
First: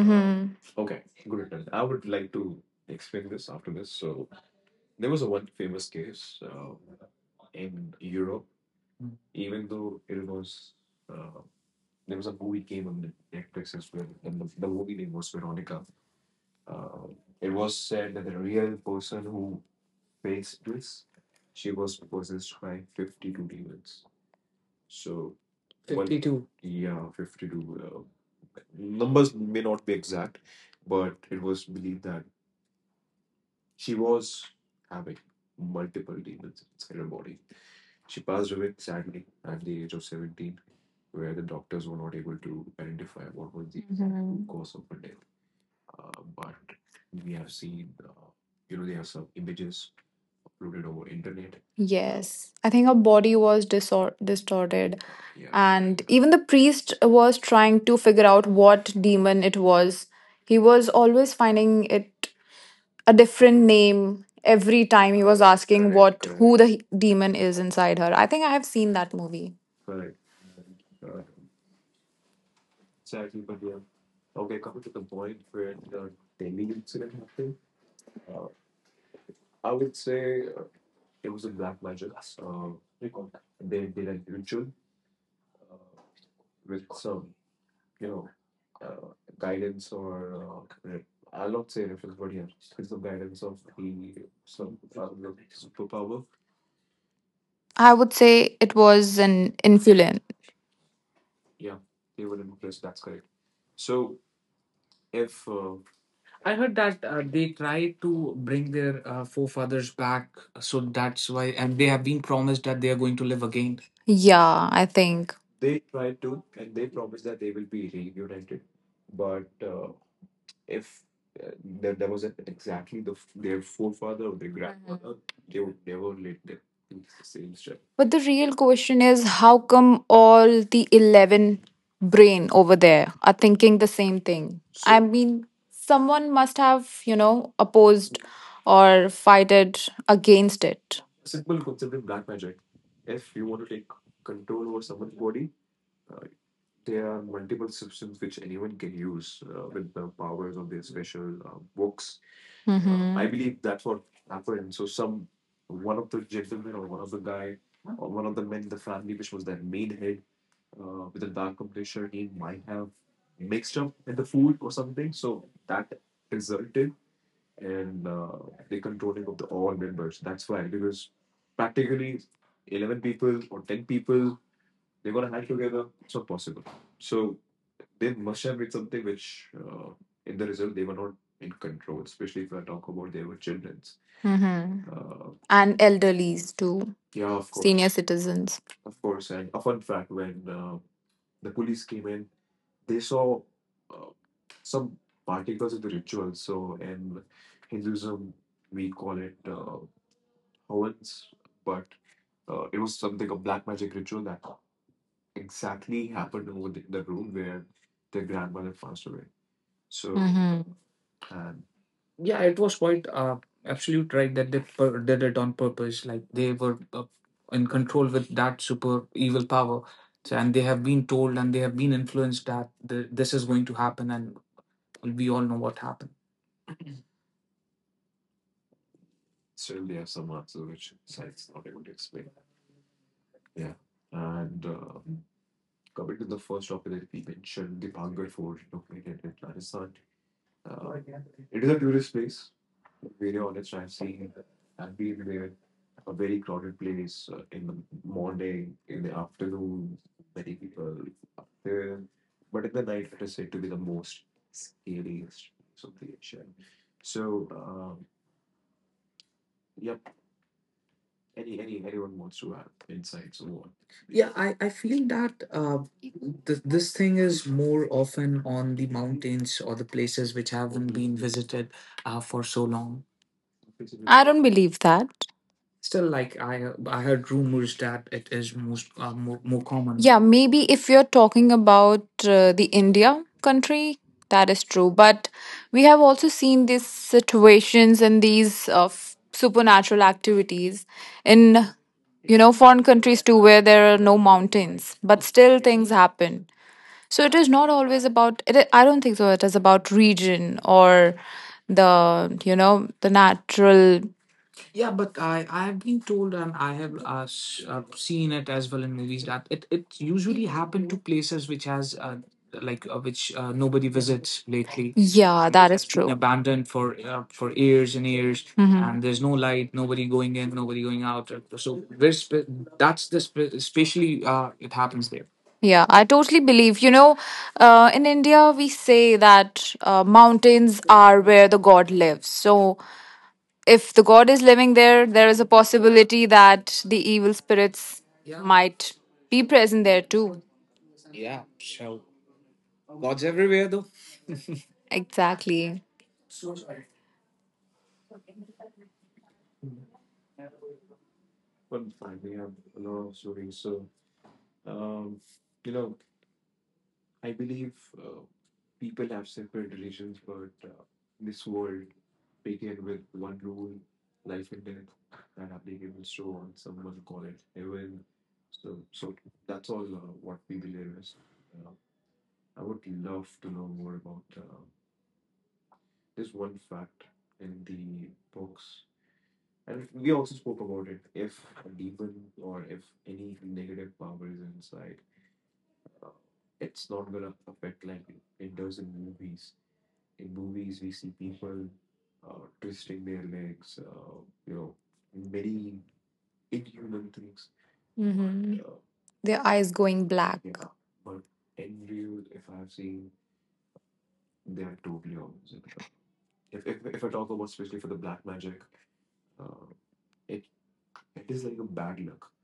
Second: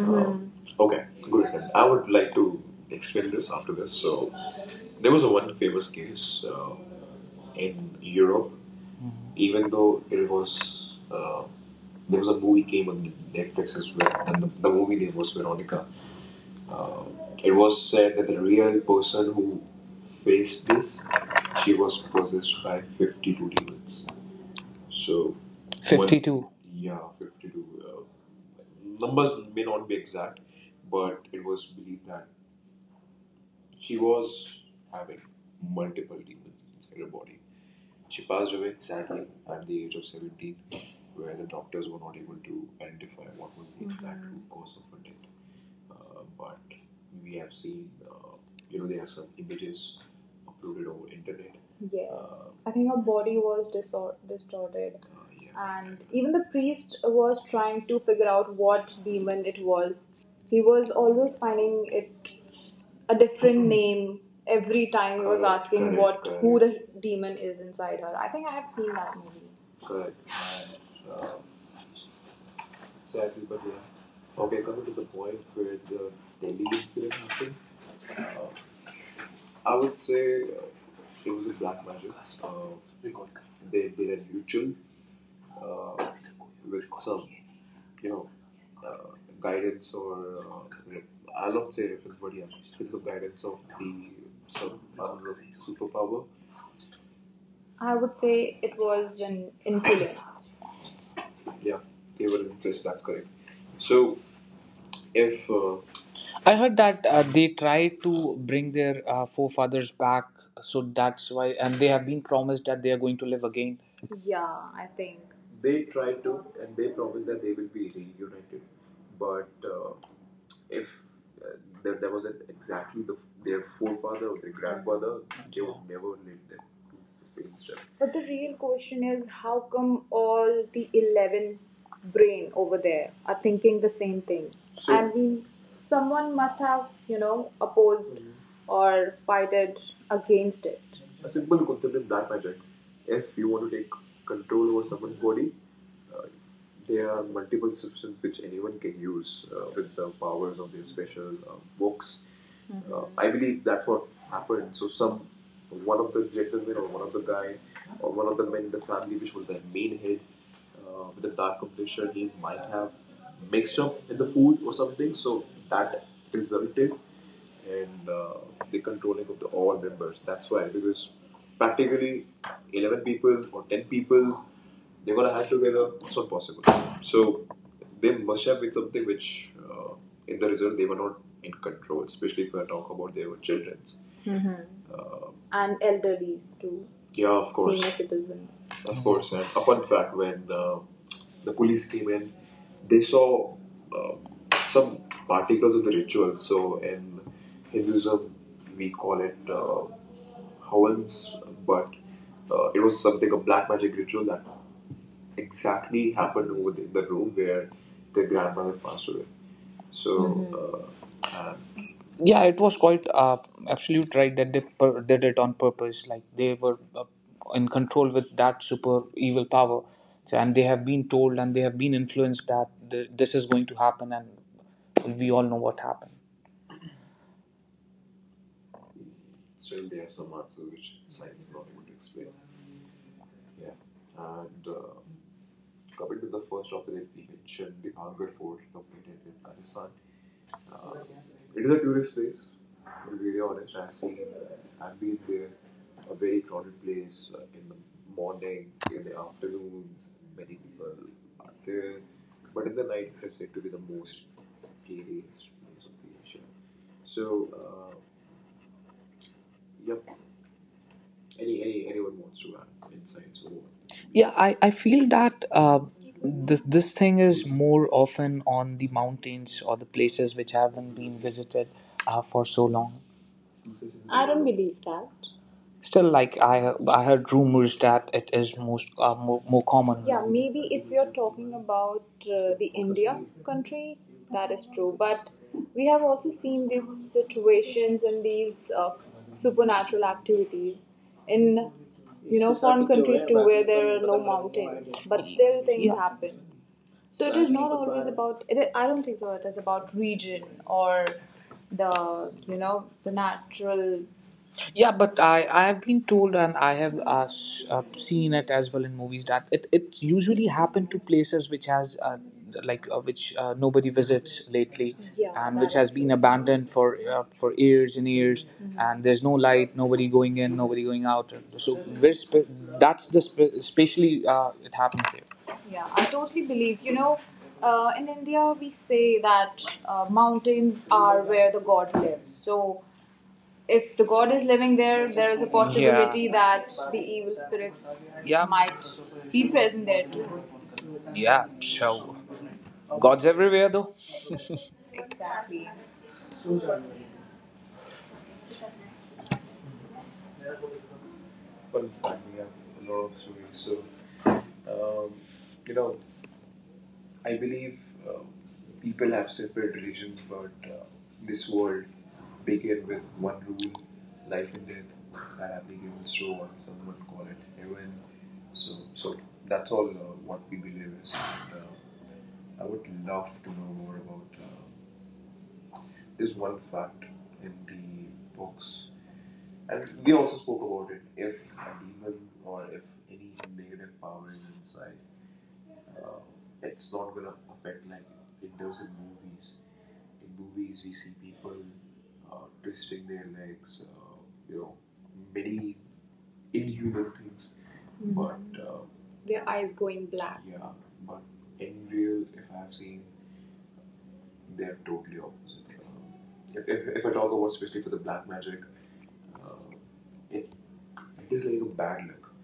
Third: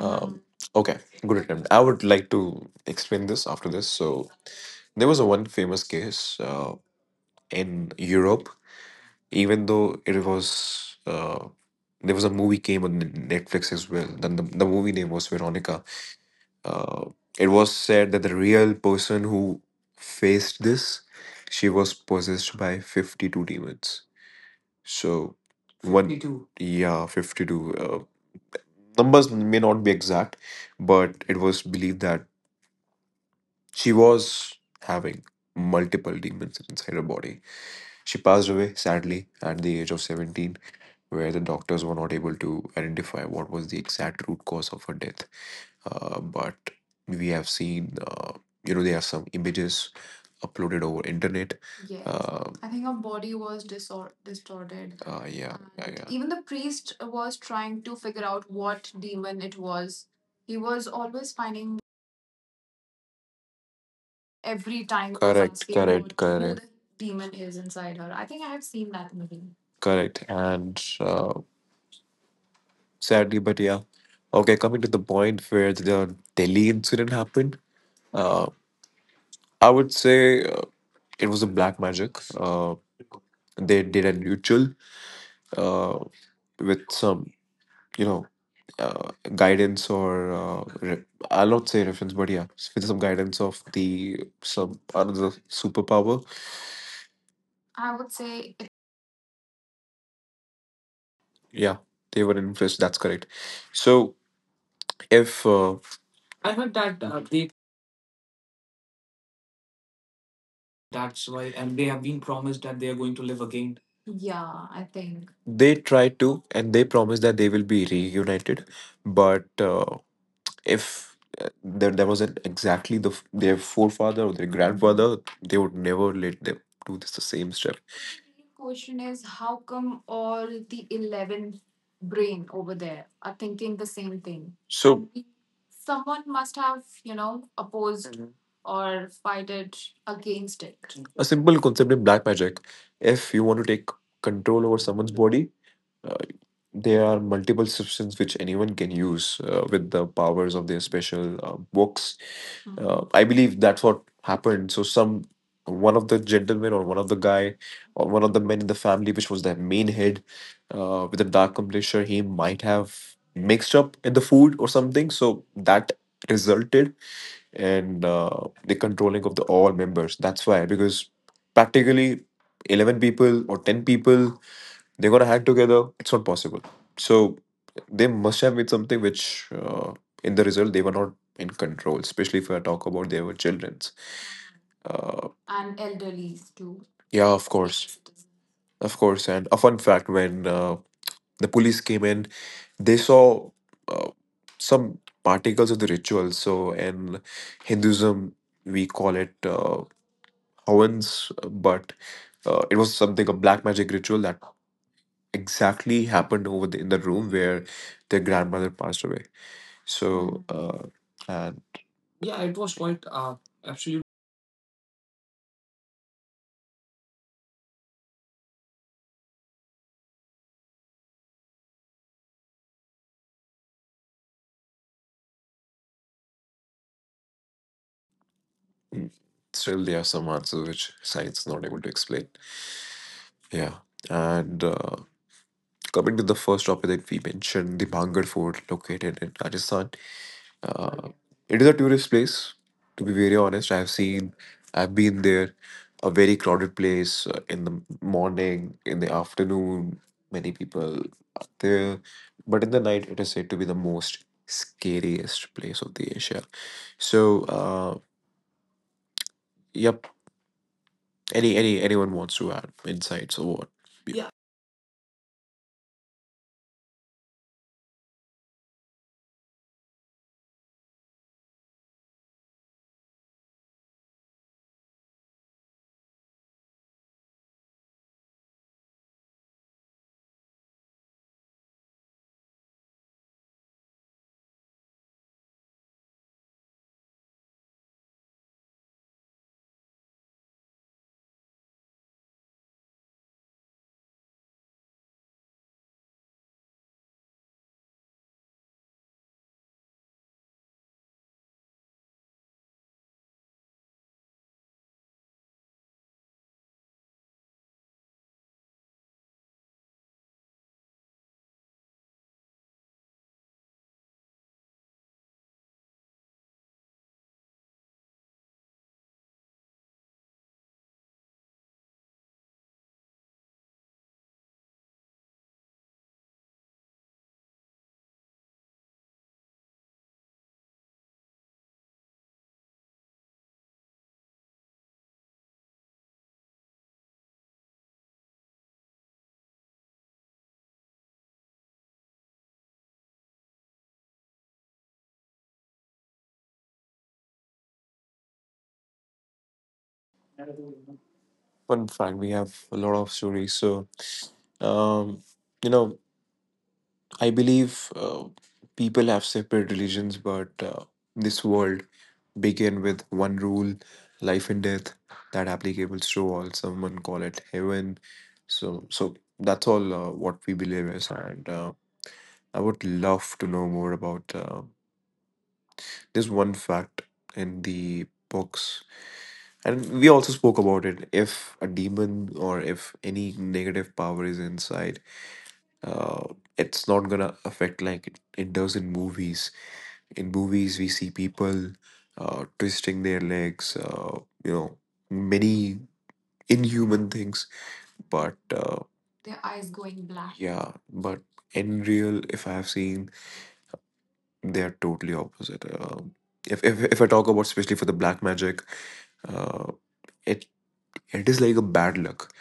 [SPEAKER 3] Um, okay,
[SPEAKER 1] Okay,
[SPEAKER 3] good attempt.
[SPEAKER 1] good.
[SPEAKER 3] I
[SPEAKER 1] I
[SPEAKER 3] would
[SPEAKER 1] would
[SPEAKER 3] like
[SPEAKER 1] like to
[SPEAKER 3] to explain
[SPEAKER 1] explain
[SPEAKER 3] this
[SPEAKER 1] this
[SPEAKER 3] after
[SPEAKER 1] after
[SPEAKER 3] this.
[SPEAKER 1] this.
[SPEAKER 3] So,
[SPEAKER 1] So
[SPEAKER 3] there
[SPEAKER 1] there
[SPEAKER 3] was
[SPEAKER 1] was
[SPEAKER 3] a
[SPEAKER 1] a
[SPEAKER 3] one
[SPEAKER 1] one
[SPEAKER 3] famous
[SPEAKER 1] famous
[SPEAKER 3] case
[SPEAKER 1] case. Uh,
[SPEAKER 3] in Europe, even though it was there was a movie came on Netflix as well. Then the movie name was Veronica. uh, it was said that the real person who faced this, she was possessed by 52 demons. So one
[SPEAKER 2] Me too.
[SPEAKER 3] fifty-two.
[SPEAKER 1] 52.
[SPEAKER 3] Yeah, 52, numbers may not be exact, but it was believed that she was having multiple demons inside her body. She passed away sadly at the age of 17, where the doctors were not able to identify what was the exact root cause of her death. But we have seen, there are some images uploaded over internet. Yes.
[SPEAKER 2] Yes.
[SPEAKER 3] I
[SPEAKER 2] I
[SPEAKER 3] think
[SPEAKER 2] think
[SPEAKER 3] her
[SPEAKER 2] her body
[SPEAKER 3] body was
[SPEAKER 2] was distorted.
[SPEAKER 3] distorted.
[SPEAKER 2] Yeah.
[SPEAKER 3] Yeah, yeah, And
[SPEAKER 2] And
[SPEAKER 3] yeah.
[SPEAKER 2] even
[SPEAKER 3] Even
[SPEAKER 2] the
[SPEAKER 3] the
[SPEAKER 2] priest
[SPEAKER 3] priest was
[SPEAKER 2] was
[SPEAKER 3] trying
[SPEAKER 2] trying
[SPEAKER 3] to
[SPEAKER 2] to
[SPEAKER 3] figure
[SPEAKER 2] figure out
[SPEAKER 3] out what
[SPEAKER 2] what demon
[SPEAKER 3] demon
[SPEAKER 2] it
[SPEAKER 3] it
[SPEAKER 2] was.
[SPEAKER 3] was. He
[SPEAKER 2] He
[SPEAKER 3] was
[SPEAKER 2] was always
[SPEAKER 3] always finding
[SPEAKER 2] finding it a different name
[SPEAKER 3] every
[SPEAKER 2] every
[SPEAKER 3] time he
[SPEAKER 2] time
[SPEAKER 3] was
[SPEAKER 2] he was
[SPEAKER 3] Correct, asking,
[SPEAKER 2] asking correct,
[SPEAKER 3] correct,
[SPEAKER 2] what
[SPEAKER 3] what,
[SPEAKER 2] correct,
[SPEAKER 3] who,
[SPEAKER 2] who
[SPEAKER 3] correct,
[SPEAKER 2] the
[SPEAKER 3] the demon
[SPEAKER 2] demon
[SPEAKER 3] is
[SPEAKER 2] is
[SPEAKER 3] inside
[SPEAKER 2] inside her.
[SPEAKER 3] her. I
[SPEAKER 2] I
[SPEAKER 3] think
[SPEAKER 2] think
[SPEAKER 3] I
[SPEAKER 2] I have
[SPEAKER 3] have seen
[SPEAKER 2] seen that
[SPEAKER 3] that movie.
[SPEAKER 2] movie.
[SPEAKER 3] Correct.
[SPEAKER 1] Correct.
[SPEAKER 3] And sadly, but yeah.
[SPEAKER 1] So,
[SPEAKER 3] Okay, coming to the point where the Delhi incident happened, uh, I
[SPEAKER 1] uh,
[SPEAKER 3] would say
[SPEAKER 1] it
[SPEAKER 3] it
[SPEAKER 1] was
[SPEAKER 3] was a black magic. They
[SPEAKER 1] they
[SPEAKER 3] did a
[SPEAKER 1] did
[SPEAKER 3] ritual, uh,
[SPEAKER 1] uh,
[SPEAKER 3] with some, you know, uh, guidance or I'll not say reference, but yeah, with some guidance of the some another superpower.
[SPEAKER 2] I
[SPEAKER 3] I
[SPEAKER 2] would
[SPEAKER 3] would say
[SPEAKER 2] say
[SPEAKER 3] it-
[SPEAKER 2] it was an influence.
[SPEAKER 3] Yeah, they were influenced. That's correct. So if
[SPEAKER 1] I
[SPEAKER 2] I
[SPEAKER 3] I
[SPEAKER 1] heard
[SPEAKER 2] heard
[SPEAKER 3] heard
[SPEAKER 1] that
[SPEAKER 3] that
[SPEAKER 2] that
[SPEAKER 1] they
[SPEAKER 2] they
[SPEAKER 3] they
[SPEAKER 1] try
[SPEAKER 2] try
[SPEAKER 1] to
[SPEAKER 2] to
[SPEAKER 1] bring
[SPEAKER 2] bring
[SPEAKER 1] their
[SPEAKER 2] their
[SPEAKER 1] followers
[SPEAKER 2] forefathers
[SPEAKER 1] back,
[SPEAKER 2] back,
[SPEAKER 1] so
[SPEAKER 2] so
[SPEAKER 1] that's
[SPEAKER 3] that's
[SPEAKER 2] that's why,
[SPEAKER 3] why,
[SPEAKER 1] why, and
[SPEAKER 3] and
[SPEAKER 2] and
[SPEAKER 3] they
[SPEAKER 1] they
[SPEAKER 2] they have
[SPEAKER 3] have
[SPEAKER 1] have.
[SPEAKER 2] been
[SPEAKER 3] been promised
[SPEAKER 2] promised
[SPEAKER 3] that
[SPEAKER 2] that
[SPEAKER 3] they
[SPEAKER 2] they
[SPEAKER 3] are
[SPEAKER 2] are
[SPEAKER 3] going
[SPEAKER 2] going
[SPEAKER 3] to
[SPEAKER 2] to
[SPEAKER 3] live
[SPEAKER 2] live
[SPEAKER 3] again.
[SPEAKER 2] again.
[SPEAKER 3] Yeah,
[SPEAKER 2] Yeah, I
[SPEAKER 3] I think.
[SPEAKER 2] think.
[SPEAKER 3] They try to, and they promise that
[SPEAKER 1] They
[SPEAKER 3] they will
[SPEAKER 1] will
[SPEAKER 3] be
[SPEAKER 1] be reunited.
[SPEAKER 3] reunited, but
[SPEAKER 1] But if
[SPEAKER 3] if
[SPEAKER 2] Uh,
[SPEAKER 1] uh,
[SPEAKER 3] there,
[SPEAKER 1] there,
[SPEAKER 3] there
[SPEAKER 1] there was
[SPEAKER 3] wasn't exactly
[SPEAKER 1] exactly
[SPEAKER 3] the
[SPEAKER 1] the,
[SPEAKER 3] their
[SPEAKER 1] their
[SPEAKER 3] forefather
[SPEAKER 1] forefather
[SPEAKER 3] or
[SPEAKER 1] or
[SPEAKER 3] their
[SPEAKER 1] their grandfather,
[SPEAKER 3] grandfather,
[SPEAKER 1] they
[SPEAKER 3] they would
[SPEAKER 1] never
[SPEAKER 3] never
[SPEAKER 1] live
[SPEAKER 3] let them
[SPEAKER 1] there.
[SPEAKER 3] do this
[SPEAKER 1] It's
[SPEAKER 3] the
[SPEAKER 1] the same
[SPEAKER 3] same
[SPEAKER 1] stuff.
[SPEAKER 3] step.
[SPEAKER 2] But
[SPEAKER 1] But the
[SPEAKER 2] the real
[SPEAKER 1] real
[SPEAKER 2] question
[SPEAKER 3] Question
[SPEAKER 2] is
[SPEAKER 3] is
[SPEAKER 2] how
[SPEAKER 3] how
[SPEAKER 2] come
[SPEAKER 3] come all
[SPEAKER 2] all the
[SPEAKER 3] the
[SPEAKER 2] 11
[SPEAKER 3] 11
[SPEAKER 2] brain
[SPEAKER 3] brain
[SPEAKER 2] over
[SPEAKER 3] over there
[SPEAKER 2] there are
[SPEAKER 3] are
[SPEAKER 2] thinking
[SPEAKER 3] thinking
[SPEAKER 2] the
[SPEAKER 3] the
[SPEAKER 2] same
[SPEAKER 3] same thing?
[SPEAKER 2] thing? I So
[SPEAKER 3] So
[SPEAKER 2] mean,
[SPEAKER 3] someone
[SPEAKER 2] someone must
[SPEAKER 3] must have,
[SPEAKER 2] have, you
[SPEAKER 3] you know,
[SPEAKER 2] know,
[SPEAKER 3] opposed.
[SPEAKER 2] opposed
[SPEAKER 3] Mhm. Or
[SPEAKER 2] or fighted
[SPEAKER 3] fighted
[SPEAKER 2] against
[SPEAKER 3] against it.
[SPEAKER 2] it.
[SPEAKER 3] A simple
[SPEAKER 1] simple
[SPEAKER 3] concept
[SPEAKER 1] concept.
[SPEAKER 3] in black magic:
[SPEAKER 1] If
[SPEAKER 3] if
[SPEAKER 1] you
[SPEAKER 3] you want
[SPEAKER 1] want
[SPEAKER 3] to
[SPEAKER 1] to take
[SPEAKER 3] take
[SPEAKER 1] control
[SPEAKER 3] control over
[SPEAKER 1] over
[SPEAKER 3] someone's body,
[SPEAKER 1] somebody,
[SPEAKER 3] uh, there are multiple substances which anyone can use, with the powers of their special books.
[SPEAKER 2] Mm-hmm.
[SPEAKER 3] I believe that's what happened. So some
[SPEAKER 1] one
[SPEAKER 3] one
[SPEAKER 1] of
[SPEAKER 3] of the
[SPEAKER 1] the women
[SPEAKER 3] gentlemen or one of the guy
[SPEAKER 1] or
[SPEAKER 3] or one
[SPEAKER 1] one of
[SPEAKER 3] of the
[SPEAKER 1] the
[SPEAKER 3] men
[SPEAKER 1] men
[SPEAKER 3] in the family, which was the main head, with a dark complexion, he might have mixed up in the
[SPEAKER 1] the
[SPEAKER 3] food
[SPEAKER 1] food or
[SPEAKER 3] or
[SPEAKER 1] something,
[SPEAKER 3] something.
[SPEAKER 1] so
[SPEAKER 3] So that resulted in
[SPEAKER 1] they
[SPEAKER 3] the
[SPEAKER 1] can
[SPEAKER 3] controlling of the all members. That's why, because
[SPEAKER 1] pack
[SPEAKER 3] practically
[SPEAKER 1] 11
[SPEAKER 3] 11
[SPEAKER 1] people,
[SPEAKER 3] people or 10 people, they
[SPEAKER 1] they're
[SPEAKER 3] got to
[SPEAKER 1] gonna
[SPEAKER 3] hack
[SPEAKER 1] have to together,
[SPEAKER 3] together.
[SPEAKER 1] it's
[SPEAKER 3] It's not
[SPEAKER 1] not possible.
[SPEAKER 3] possible.
[SPEAKER 1] So
[SPEAKER 3] So they
[SPEAKER 1] it
[SPEAKER 3] must
[SPEAKER 1] must
[SPEAKER 3] have
[SPEAKER 1] have been
[SPEAKER 3] made something
[SPEAKER 1] something which,
[SPEAKER 3] which,
[SPEAKER 1] in
[SPEAKER 3] in
[SPEAKER 1] the
[SPEAKER 3] the
[SPEAKER 1] result,
[SPEAKER 3] result,
[SPEAKER 1] they
[SPEAKER 3] they were
[SPEAKER 1] were not
[SPEAKER 3] not in control.
[SPEAKER 1] controls
[SPEAKER 3] Especially if I talk about, they
[SPEAKER 1] for
[SPEAKER 3] were
[SPEAKER 1] children.
[SPEAKER 3] childrens.
[SPEAKER 2] Mm-hmm. And
[SPEAKER 3] And
[SPEAKER 2] elderlies
[SPEAKER 3] elderlies too,
[SPEAKER 2] too,
[SPEAKER 1] Yeah,
[SPEAKER 3] yeah,
[SPEAKER 1] of,
[SPEAKER 3] of
[SPEAKER 1] course.
[SPEAKER 3] course,
[SPEAKER 2] citizens.
[SPEAKER 3] of
[SPEAKER 1] Of course.
[SPEAKER 3] course.
[SPEAKER 1] And
[SPEAKER 3] And a
[SPEAKER 1] a
[SPEAKER 3] fun
[SPEAKER 1] fun
[SPEAKER 3] fact:
[SPEAKER 1] fact when
[SPEAKER 3] when
[SPEAKER 1] the
[SPEAKER 3] the police
[SPEAKER 1] police came
[SPEAKER 3] came in,
[SPEAKER 1] in,
[SPEAKER 3] they
[SPEAKER 1] they saw
[SPEAKER 3] saw uh,
[SPEAKER 1] uh, some
[SPEAKER 3] some
[SPEAKER 1] particles
[SPEAKER 3] particles
[SPEAKER 1] of
[SPEAKER 3] of
[SPEAKER 1] the
[SPEAKER 3] the
[SPEAKER 1] ritual.
[SPEAKER 3] ritual. So
[SPEAKER 1] So in
[SPEAKER 3] in
[SPEAKER 1] Hinduism,
[SPEAKER 3] Hinduism,
[SPEAKER 1] we
[SPEAKER 3] we
[SPEAKER 1] call
[SPEAKER 3] call
[SPEAKER 1] it
[SPEAKER 3] it
[SPEAKER 1] Havans,
[SPEAKER 3] Havans,
[SPEAKER 1] but
[SPEAKER 3] but
[SPEAKER 1] it
[SPEAKER 3] it was
[SPEAKER 1] was something
[SPEAKER 3] something
[SPEAKER 1] a
[SPEAKER 3] a
[SPEAKER 1] black
[SPEAKER 3] black magic
[SPEAKER 1] magic
[SPEAKER 3] ritual
[SPEAKER 1] ritual
[SPEAKER 3] that
[SPEAKER 1] that
[SPEAKER 3] exactly
[SPEAKER 1] exactly
[SPEAKER 3] happened
[SPEAKER 1] happened
[SPEAKER 3] over
[SPEAKER 1] over
[SPEAKER 3] the,
[SPEAKER 1] the,
[SPEAKER 3] in
[SPEAKER 1] in
[SPEAKER 3] the
[SPEAKER 1] the room
[SPEAKER 3] room where
[SPEAKER 1] where
[SPEAKER 3] their
[SPEAKER 1] their grandmother
[SPEAKER 3] grandmother
[SPEAKER 1] passed
[SPEAKER 3] passed
[SPEAKER 1] away.
[SPEAKER 3] away.
[SPEAKER 1] So,
[SPEAKER 3] So,
[SPEAKER 2] Mm-hmm.
[SPEAKER 3] and
[SPEAKER 2] Yeah,
[SPEAKER 1] yeah,
[SPEAKER 3] yeah,
[SPEAKER 2] it
[SPEAKER 1] it
[SPEAKER 3] it
[SPEAKER 1] was
[SPEAKER 2] was
[SPEAKER 3] was
[SPEAKER 1] quite
[SPEAKER 2] quite
[SPEAKER 3] quite, absolutely.
[SPEAKER 2] absolute
[SPEAKER 1] absolute right
[SPEAKER 2] right that
[SPEAKER 1] that they
[SPEAKER 2] they
[SPEAKER 1] per-
[SPEAKER 2] did
[SPEAKER 1] did it
[SPEAKER 2] it on
[SPEAKER 1] on purpose.
[SPEAKER 2] purpose, like they
[SPEAKER 1] They were
[SPEAKER 2] were in
[SPEAKER 1] in
[SPEAKER 2] control
[SPEAKER 1] control
[SPEAKER 2] with
[SPEAKER 1] with
[SPEAKER 2] that
[SPEAKER 1] that super
[SPEAKER 2] super evil
[SPEAKER 1] evil power,
[SPEAKER 2] power, so,
[SPEAKER 1] so, and
[SPEAKER 2] and they
[SPEAKER 1] they
[SPEAKER 2] have
[SPEAKER 1] have
[SPEAKER 2] been
[SPEAKER 1] been
[SPEAKER 2] told
[SPEAKER 1] told
[SPEAKER 2] and
[SPEAKER 1] and
[SPEAKER 2] they
[SPEAKER 1] they
[SPEAKER 2] have
[SPEAKER 1] have
[SPEAKER 2] been
[SPEAKER 1] been
[SPEAKER 2] influenced
[SPEAKER 1] influenced that
[SPEAKER 2] that
[SPEAKER 1] th-
[SPEAKER 2] this
[SPEAKER 1] this
[SPEAKER 2] is
[SPEAKER 1] is
[SPEAKER 2] going
[SPEAKER 1] going
[SPEAKER 2] to
[SPEAKER 1] to
[SPEAKER 2] happen
[SPEAKER 1] happen,
[SPEAKER 2] and
[SPEAKER 1] and
[SPEAKER 2] we
[SPEAKER 1] we
[SPEAKER 2] all
[SPEAKER 1] all
[SPEAKER 2] know
[SPEAKER 1] know
[SPEAKER 2] what
[SPEAKER 1] what
[SPEAKER 2] happened.
[SPEAKER 1] happened.
[SPEAKER 3] Still, there are some answers which science is not able to explain. Yeah, and coming to the first topic that we mentioned, the Bhangar Fort located in Rajasthan. Uh, it is a tourist place, to be very honest. I've seen, I've been there, a very crowded place in the morning, in the afternoon. Many people are there, but in the night, it is said to be the most scariest place of the Asia. So,
[SPEAKER 1] So,
[SPEAKER 3] yep. Any anyone wants to add insights or what?
[SPEAKER 1] yeah,
[SPEAKER 3] Yeah.
[SPEAKER 2] Yeah,
[SPEAKER 1] I
[SPEAKER 2] I
[SPEAKER 1] feel
[SPEAKER 2] feel
[SPEAKER 1] that
[SPEAKER 2] that
[SPEAKER 1] th- this
[SPEAKER 2] this
[SPEAKER 1] thing
[SPEAKER 2] thing
[SPEAKER 1] is
[SPEAKER 2] is
[SPEAKER 1] more
[SPEAKER 2] more
[SPEAKER 1] often
[SPEAKER 2] often
[SPEAKER 1] on
[SPEAKER 2] on
[SPEAKER 1] the
[SPEAKER 2] the
[SPEAKER 1] mountain,
[SPEAKER 2] mountains or
[SPEAKER 1] the
[SPEAKER 2] the
[SPEAKER 1] places
[SPEAKER 2] places
[SPEAKER 1] which
[SPEAKER 2] which
[SPEAKER 1] have been
[SPEAKER 2] haven't been visited for
[SPEAKER 1] for so
[SPEAKER 2] so
[SPEAKER 1] long.
[SPEAKER 2] long. I don't believe that.
[SPEAKER 1] Still,
[SPEAKER 2] Still,
[SPEAKER 1] like
[SPEAKER 2] like
[SPEAKER 1] I
[SPEAKER 2] I
[SPEAKER 1] heard
[SPEAKER 2] heard
[SPEAKER 1] rumors
[SPEAKER 2] rumors
[SPEAKER 1] that
[SPEAKER 2] that
[SPEAKER 1] it
[SPEAKER 2] it
[SPEAKER 1] is
[SPEAKER 2] is
[SPEAKER 1] most
[SPEAKER 2] most
[SPEAKER 1] more, more
[SPEAKER 2] more common.
[SPEAKER 1] common.
[SPEAKER 2] Yeah, maybe if you're talking about the India country, that is true. But we have also seen these situations and these
[SPEAKER 1] So
[SPEAKER 2] supernatural activities in,
[SPEAKER 1] you
[SPEAKER 2] you know, foreign countries too, where there are no mountains, but
[SPEAKER 1] but
[SPEAKER 2] still things happen. So it is not always about, I don't think so. It is about region or the, you know, the
[SPEAKER 1] structural
[SPEAKER 2] natural.
[SPEAKER 1] yeah,
[SPEAKER 2] Yeah,
[SPEAKER 1] but
[SPEAKER 2] but I
[SPEAKER 1] I have
[SPEAKER 2] I've
[SPEAKER 1] been
[SPEAKER 2] been
[SPEAKER 1] told
[SPEAKER 2] told and
[SPEAKER 1] and I
[SPEAKER 2] I
[SPEAKER 1] have
[SPEAKER 2] have
[SPEAKER 1] s- seen
[SPEAKER 2] seen
[SPEAKER 1] it
[SPEAKER 2] it
[SPEAKER 1] as
[SPEAKER 2] as well
[SPEAKER 1] well
[SPEAKER 2] in
[SPEAKER 1] in
[SPEAKER 2] movies
[SPEAKER 1] movies
[SPEAKER 2] that
[SPEAKER 1] that it,
[SPEAKER 2] it
[SPEAKER 1] it
[SPEAKER 2] usually
[SPEAKER 1] usually happened
[SPEAKER 2] happened to
[SPEAKER 1] to
[SPEAKER 2] places
[SPEAKER 1] places
[SPEAKER 2] which
[SPEAKER 1] which has
[SPEAKER 2] has
[SPEAKER 1] like
[SPEAKER 2] which
[SPEAKER 1] which
[SPEAKER 2] nobody
[SPEAKER 1] nobody visits
[SPEAKER 2] visits
[SPEAKER 1] lately
[SPEAKER 2] lately. Yeah, It that It is has been
[SPEAKER 1] been
[SPEAKER 2] true.
[SPEAKER 1] abandoned
[SPEAKER 2] Abandoned for
[SPEAKER 1] for years
[SPEAKER 2] years
[SPEAKER 1] and
[SPEAKER 2] and years,
[SPEAKER 1] years
[SPEAKER 2] hmm and
[SPEAKER 1] and
[SPEAKER 2] there's
[SPEAKER 1] there's
[SPEAKER 2] no
[SPEAKER 1] no
[SPEAKER 2] light,
[SPEAKER 1] light,
[SPEAKER 2] nobody
[SPEAKER 1] nobody
[SPEAKER 2] going
[SPEAKER 1] going
[SPEAKER 2] in,
[SPEAKER 1] in,
[SPEAKER 2] nobody
[SPEAKER 1] nobody
[SPEAKER 2] going
[SPEAKER 1] going
[SPEAKER 2] out.
[SPEAKER 1] out.
[SPEAKER 2] So
[SPEAKER 1] So
[SPEAKER 2] very
[SPEAKER 1] very
[SPEAKER 2] spe- that's the spe- especially
[SPEAKER 1] usually
[SPEAKER 2] it
[SPEAKER 1] it happens
[SPEAKER 2] happens there.
[SPEAKER 1] there.
[SPEAKER 2] Yeah, I totally believe. You know, in India, we say that mountains are where the god lives. So if the god is living there, there is a possibility that the evil spirits Yeah.
[SPEAKER 1] Yeah, might
[SPEAKER 2] might be present there too. Yeah,
[SPEAKER 1] yeah.
[SPEAKER 2] sure.
[SPEAKER 1] So
[SPEAKER 2] God's
[SPEAKER 1] God's
[SPEAKER 2] everywhere
[SPEAKER 1] everywhere
[SPEAKER 2] though.
[SPEAKER 1] though.
[SPEAKER 2] Exactly.
[SPEAKER 3] Fun fact: we have a lot of stories. So, um, you know, I believe people have separate religions, but this world began with one rule, life and death, that applicable to all. Someone call it heaven. So that's all, what we believe is, and I would love to know more about this one fact in the books. And we also spoke about it. If a demon or if any negative power is inside, uh, it's not gonna affect like it does in movies. In movies we see people twisting their legs, you know many inhuman things, but
[SPEAKER 2] hmm
[SPEAKER 3] their
[SPEAKER 2] Their
[SPEAKER 1] Their
[SPEAKER 2] eyes
[SPEAKER 1] eyes
[SPEAKER 3] eyes
[SPEAKER 2] going
[SPEAKER 1] going
[SPEAKER 3] going black,
[SPEAKER 2] black.
[SPEAKER 1] black.
[SPEAKER 2] Yeah.
[SPEAKER 3] yeah, but in real, if I have seen, they are totally opposite. If I talk about, especially for the black magic, uh, it, it is like a bad luck.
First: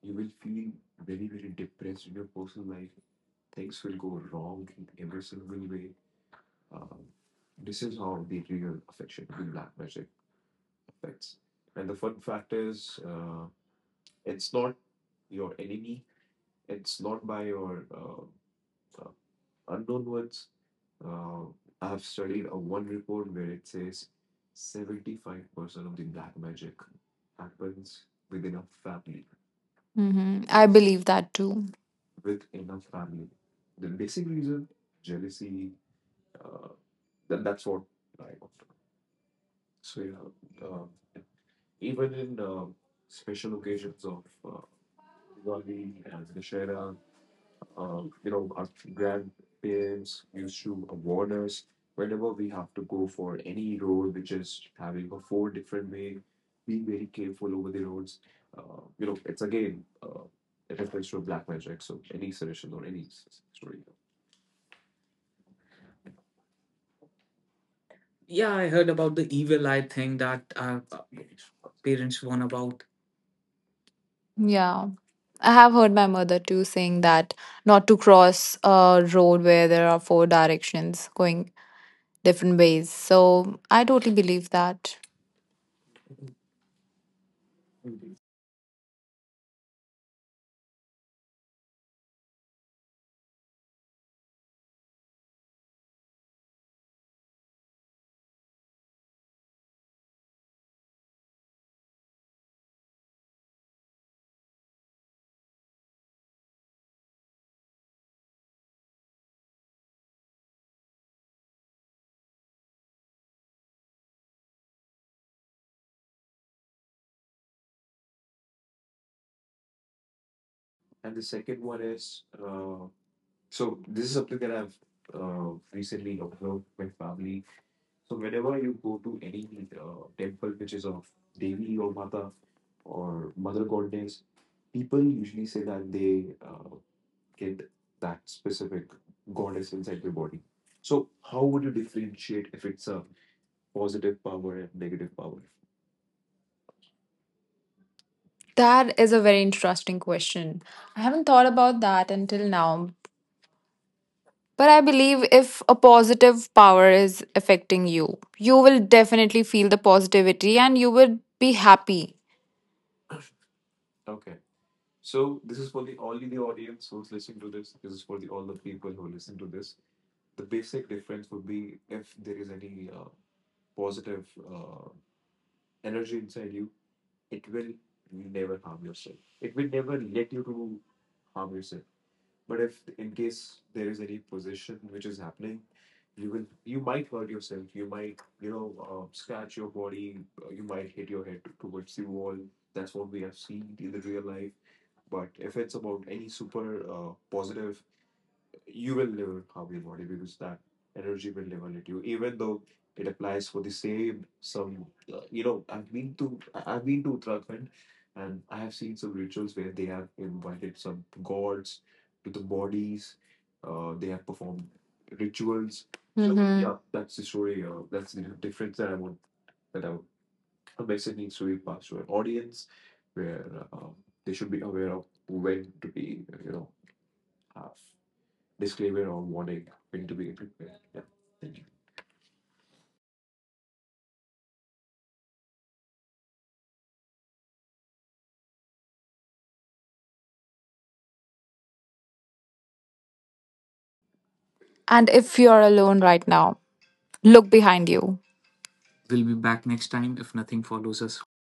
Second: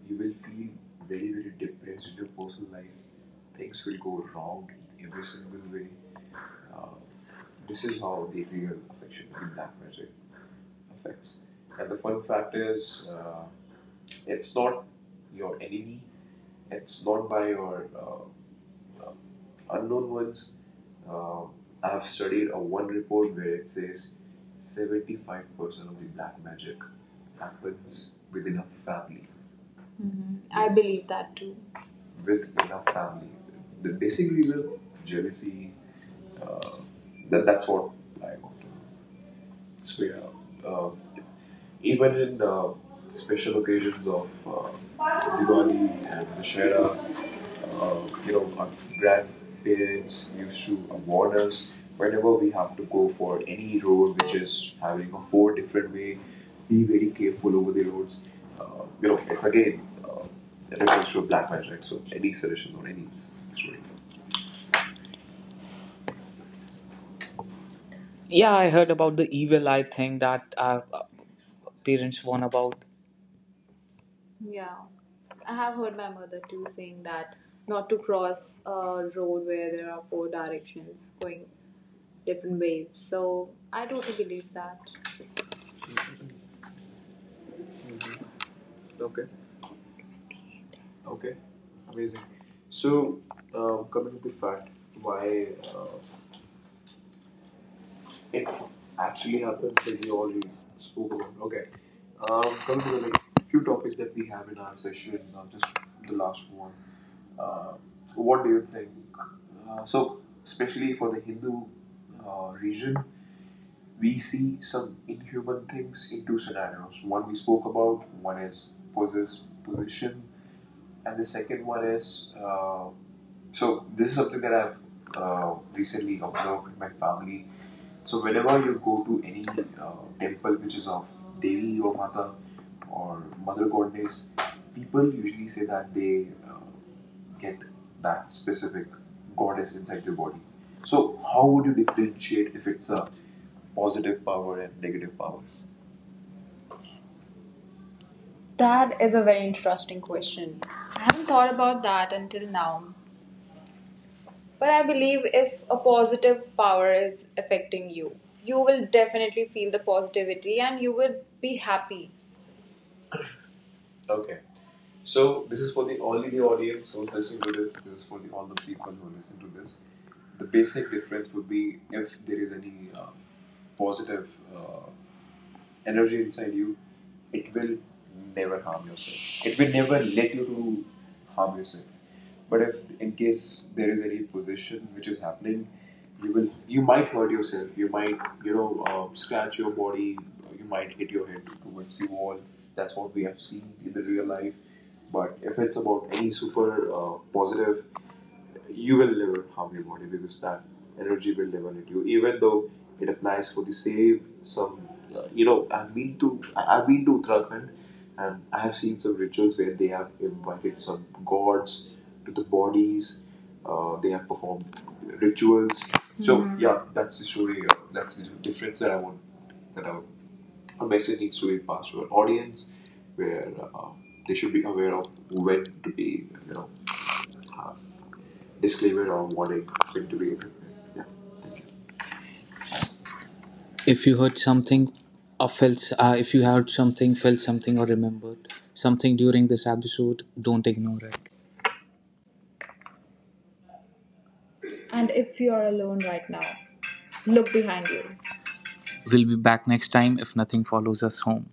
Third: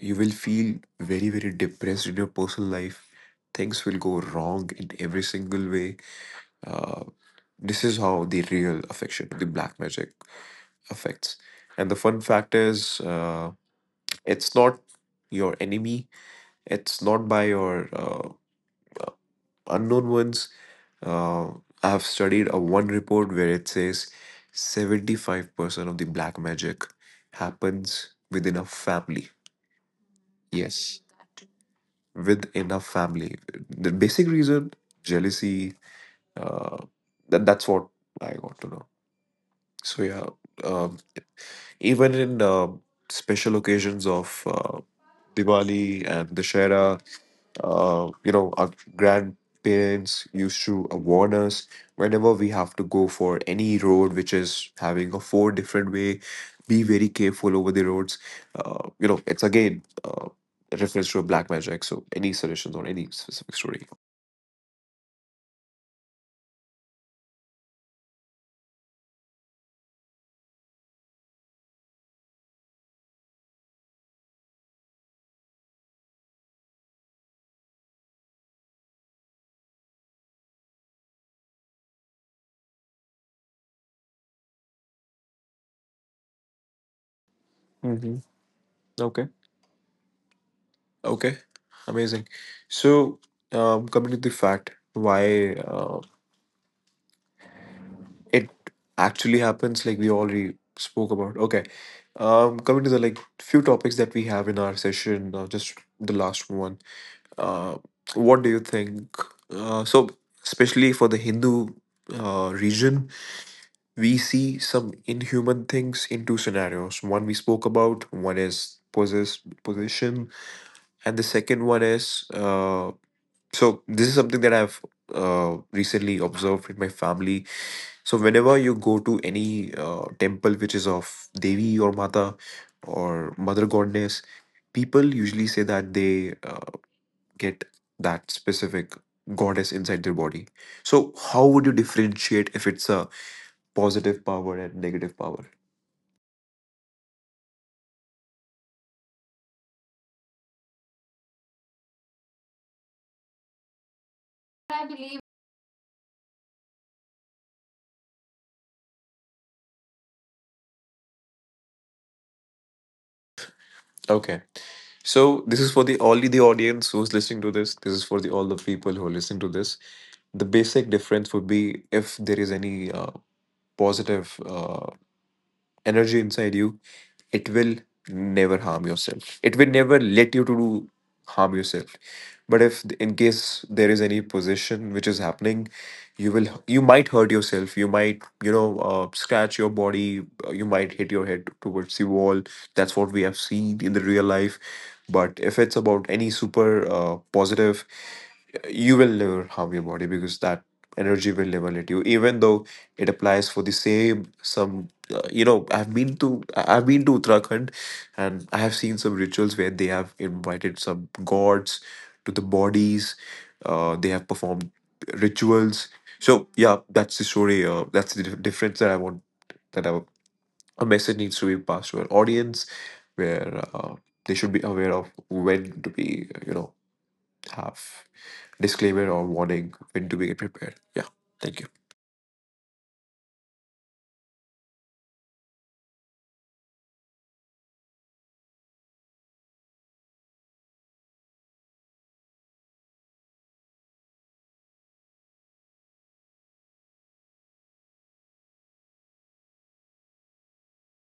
[SPEAKER 3] You will feel very, very depressed in your personal life. Things will go wrong in every single way. uh, this is how the real affection the black magic affects. And the fun fact is, it's not your enemy, it's not by your unknown ones. Uh, I have studied a one report where it says 75% of the black magic happens within a family.
[SPEAKER 2] hmm I
[SPEAKER 3] Yes,
[SPEAKER 2] believe that too.
[SPEAKER 3] with enough family. The basic reason, jealousy. Uh, that's what I got to know. So yeah, um, even in special occasions of Diwali and Dashera, our grandparents used to, warn us whenever we have to go for any road which is having a four different way. Be very
[SPEAKER 1] Very
[SPEAKER 3] careful
[SPEAKER 1] careful
[SPEAKER 3] over
[SPEAKER 1] over
[SPEAKER 3] the
[SPEAKER 1] the
[SPEAKER 3] roads.
[SPEAKER 1] roads.
[SPEAKER 3] You
[SPEAKER 1] You
[SPEAKER 3] know,
[SPEAKER 1] know,
[SPEAKER 3] it's
[SPEAKER 1] it's again
[SPEAKER 3] again reference to a
[SPEAKER 1] to
[SPEAKER 3] black
[SPEAKER 1] black
[SPEAKER 3] magic.
[SPEAKER 1] magic. So
[SPEAKER 3] So any
[SPEAKER 1] eddies,
[SPEAKER 3] suggestions on
[SPEAKER 1] not
[SPEAKER 3] any
[SPEAKER 1] eddies.
[SPEAKER 3] specific story?
[SPEAKER 1] Yeah,
[SPEAKER 2] Yeah, I
[SPEAKER 1] I
[SPEAKER 2] heard
[SPEAKER 1] heard about
[SPEAKER 2] about the
[SPEAKER 1] the
[SPEAKER 2] evil
[SPEAKER 1] evil eye
[SPEAKER 2] eye thing
[SPEAKER 1] thing
[SPEAKER 2] that
[SPEAKER 1] that our
[SPEAKER 2] our parents
[SPEAKER 1] parents warn
[SPEAKER 2] warn
[SPEAKER 1] about.
[SPEAKER 2] about. Yeah. I have heard my mother too saying that not to cross a road where there are four directions going different ways. So I totally believe that.
[SPEAKER 3] Mm-hmm.
[SPEAKER 1] Okay.
[SPEAKER 3] Okay. Okay. Amazing. So, coming to the fact why it actually happens, like we already spoke about. Okay. Coming to the like few topics that we have in our session, just the last one. Uh, what do you think? So especially for the Hindu region, we
[SPEAKER 1] We
[SPEAKER 3] see
[SPEAKER 1] see
[SPEAKER 3] some
[SPEAKER 1] some
[SPEAKER 3] inhuman things in two scenarios.
[SPEAKER 1] scenarios
[SPEAKER 3] One we spoke about, one is possession, and the second one is, so this is something that I've, recently observed with my family. So whenever you go to any temple which is of Devi or Mata or Mother Goddess, people usually say that they, get that
[SPEAKER 1] specific
[SPEAKER 3] specific goddess
[SPEAKER 1] goddess
[SPEAKER 3] inside
[SPEAKER 1] inside
[SPEAKER 3] their
[SPEAKER 1] your body.
[SPEAKER 3] body. So,
[SPEAKER 1] So
[SPEAKER 3] how
[SPEAKER 1] how would
[SPEAKER 3] would you
[SPEAKER 1] you
[SPEAKER 3] differentiate
[SPEAKER 1] differentiate
[SPEAKER 3] if
[SPEAKER 1] if
[SPEAKER 3] it's
[SPEAKER 1] it's a
[SPEAKER 3] a positive
[SPEAKER 1] positive
[SPEAKER 3] power
[SPEAKER 1] power
[SPEAKER 3] and
[SPEAKER 1] and
[SPEAKER 3] negative
[SPEAKER 1] negative power?
[SPEAKER 3] power?
[SPEAKER 2] That is a very interesting question. I haven't thought about that until now. But I
[SPEAKER 3] I
[SPEAKER 1] But
[SPEAKER 3] believe.
[SPEAKER 2] believe if a
[SPEAKER 1] positive
[SPEAKER 2] positive power
[SPEAKER 1] power is
[SPEAKER 2] is
[SPEAKER 1] affecting
[SPEAKER 2] affecting
[SPEAKER 1] you.
[SPEAKER 2] you,
[SPEAKER 1] You
[SPEAKER 2] you
[SPEAKER 1] will
[SPEAKER 2] will
[SPEAKER 1] def.
[SPEAKER 2] definitely feel the positivity and you would be happy.
[SPEAKER 1] Okay.
[SPEAKER 3] Okay. So
[SPEAKER 1] So
[SPEAKER 3] this is for the only the audience who's listening to this. This is for the all the people who listen to this. The basic difference would be: if there is any positive energy inside you, it will never harm yourself, it will never let you to do harm yourself. But if in case there is any position which is happening, you will, you might hurt yourself, you might, you know, scratch your body, you might hit your head towards the wall. That's
[SPEAKER 1] that's
[SPEAKER 3] what
[SPEAKER 1] what
[SPEAKER 3] we
[SPEAKER 1] we
[SPEAKER 3] have
[SPEAKER 1] have seen
[SPEAKER 3] seen in
[SPEAKER 1] in
[SPEAKER 3] the
[SPEAKER 1] the
[SPEAKER 3] real
[SPEAKER 1] real life.
[SPEAKER 3] life. But
[SPEAKER 1] But
[SPEAKER 3] if
[SPEAKER 1] if
[SPEAKER 3] it's
[SPEAKER 1] it's
[SPEAKER 3] about
[SPEAKER 1] about
[SPEAKER 3] any
[SPEAKER 1] any
[SPEAKER 3] super,
[SPEAKER 1] super
[SPEAKER 3] positive,
[SPEAKER 1] positive
[SPEAKER 3] you
[SPEAKER 1] you
[SPEAKER 3] will
[SPEAKER 1] will live
[SPEAKER 3] never harm your body because
[SPEAKER 1] on
[SPEAKER 3] that energy
[SPEAKER 1] energy
[SPEAKER 3] will
[SPEAKER 1] will live
[SPEAKER 3] never
[SPEAKER 1] on
[SPEAKER 3] let
[SPEAKER 1] it
[SPEAKER 3] you,
[SPEAKER 1] you
[SPEAKER 3] even
[SPEAKER 1] even
[SPEAKER 3] though
[SPEAKER 1] though
[SPEAKER 3] it
[SPEAKER 1] it
[SPEAKER 3] applies
[SPEAKER 1] applies
[SPEAKER 3] for the
[SPEAKER 1] to save
[SPEAKER 3] same.
[SPEAKER 1] some
[SPEAKER 3] Some,
[SPEAKER 1] you know
[SPEAKER 3] I've
[SPEAKER 1] i've been
[SPEAKER 3] been
[SPEAKER 1] to
[SPEAKER 3] to,
[SPEAKER 1] I-
[SPEAKER 3] I've
[SPEAKER 1] i've
[SPEAKER 3] been
[SPEAKER 1] been to
[SPEAKER 3] to
[SPEAKER 1] Uttarakhand
[SPEAKER 3] Uttarakhand,
[SPEAKER 1] and
[SPEAKER 3] and I
[SPEAKER 1] I
[SPEAKER 3] have
[SPEAKER 1] have
[SPEAKER 3] seen
[SPEAKER 1] seen
[SPEAKER 3] some
[SPEAKER 1] some
[SPEAKER 3] rituals
[SPEAKER 1] rituals
[SPEAKER 3] where
[SPEAKER 1] where
[SPEAKER 3] they
[SPEAKER 1] they have
[SPEAKER 3] have invited some
[SPEAKER 1] involved
[SPEAKER 3] gods
[SPEAKER 1] gods
[SPEAKER 3] to
[SPEAKER 1] to
[SPEAKER 3] the
[SPEAKER 1] the bodies
[SPEAKER 3] bodies. Uh, they
[SPEAKER 1] they
[SPEAKER 3] have
[SPEAKER 1] have
[SPEAKER 3] performed
[SPEAKER 1] performed rituals
[SPEAKER 3] rituals. So
[SPEAKER 2] Mhm.
[SPEAKER 3] yeah,
[SPEAKER 2] Yeah,
[SPEAKER 1] yeah
[SPEAKER 3] that's
[SPEAKER 2] that's
[SPEAKER 3] the
[SPEAKER 2] the
[SPEAKER 3] story.
[SPEAKER 2] story.
[SPEAKER 3] Uh, that's
[SPEAKER 2] That's
[SPEAKER 3] the
[SPEAKER 2] the difference
[SPEAKER 3] difference
[SPEAKER 1] that's
[SPEAKER 3] that
[SPEAKER 2] that
[SPEAKER 1] that
[SPEAKER 3] I
[SPEAKER 2] I
[SPEAKER 1] i want
[SPEAKER 2] want.
[SPEAKER 3] want,
[SPEAKER 1] that
[SPEAKER 3] that
[SPEAKER 1] i
[SPEAKER 3] I,
[SPEAKER 1] want
[SPEAKER 3] a message needs to
[SPEAKER 1] to be
[SPEAKER 3] be passed
[SPEAKER 1] passed
[SPEAKER 3] to
[SPEAKER 1] to
[SPEAKER 3] an
[SPEAKER 1] an
[SPEAKER 3] audience
[SPEAKER 1] audience
[SPEAKER 3] where,
[SPEAKER 1] uh,
[SPEAKER 3] they
[SPEAKER 1] they
[SPEAKER 3] should be
[SPEAKER 1] be
[SPEAKER 3] aware
[SPEAKER 1] of
[SPEAKER 3] of,
[SPEAKER 1] who.
[SPEAKER 3] when to be, you know, have disclaimer or warning, when to be prepared. Yeah, thank you.
[SPEAKER 1] If you heard something or felt, if you heard something, felt something, or remembered something during this episode, don't ignore it.
[SPEAKER 2] And if you're alone right now, look behind you.
[SPEAKER 1] We'll
[SPEAKER 2] We'll
[SPEAKER 1] be
[SPEAKER 2] be
[SPEAKER 1] back
[SPEAKER 2] back
[SPEAKER 1] next
[SPEAKER 2] next
[SPEAKER 1] time
[SPEAKER 2] time
[SPEAKER 1] if
[SPEAKER 2] if
[SPEAKER 1] nothing
[SPEAKER 2] nothing
[SPEAKER 1] follows
[SPEAKER 2] follows
[SPEAKER 1] us
[SPEAKER 2] us
[SPEAKER 1] home.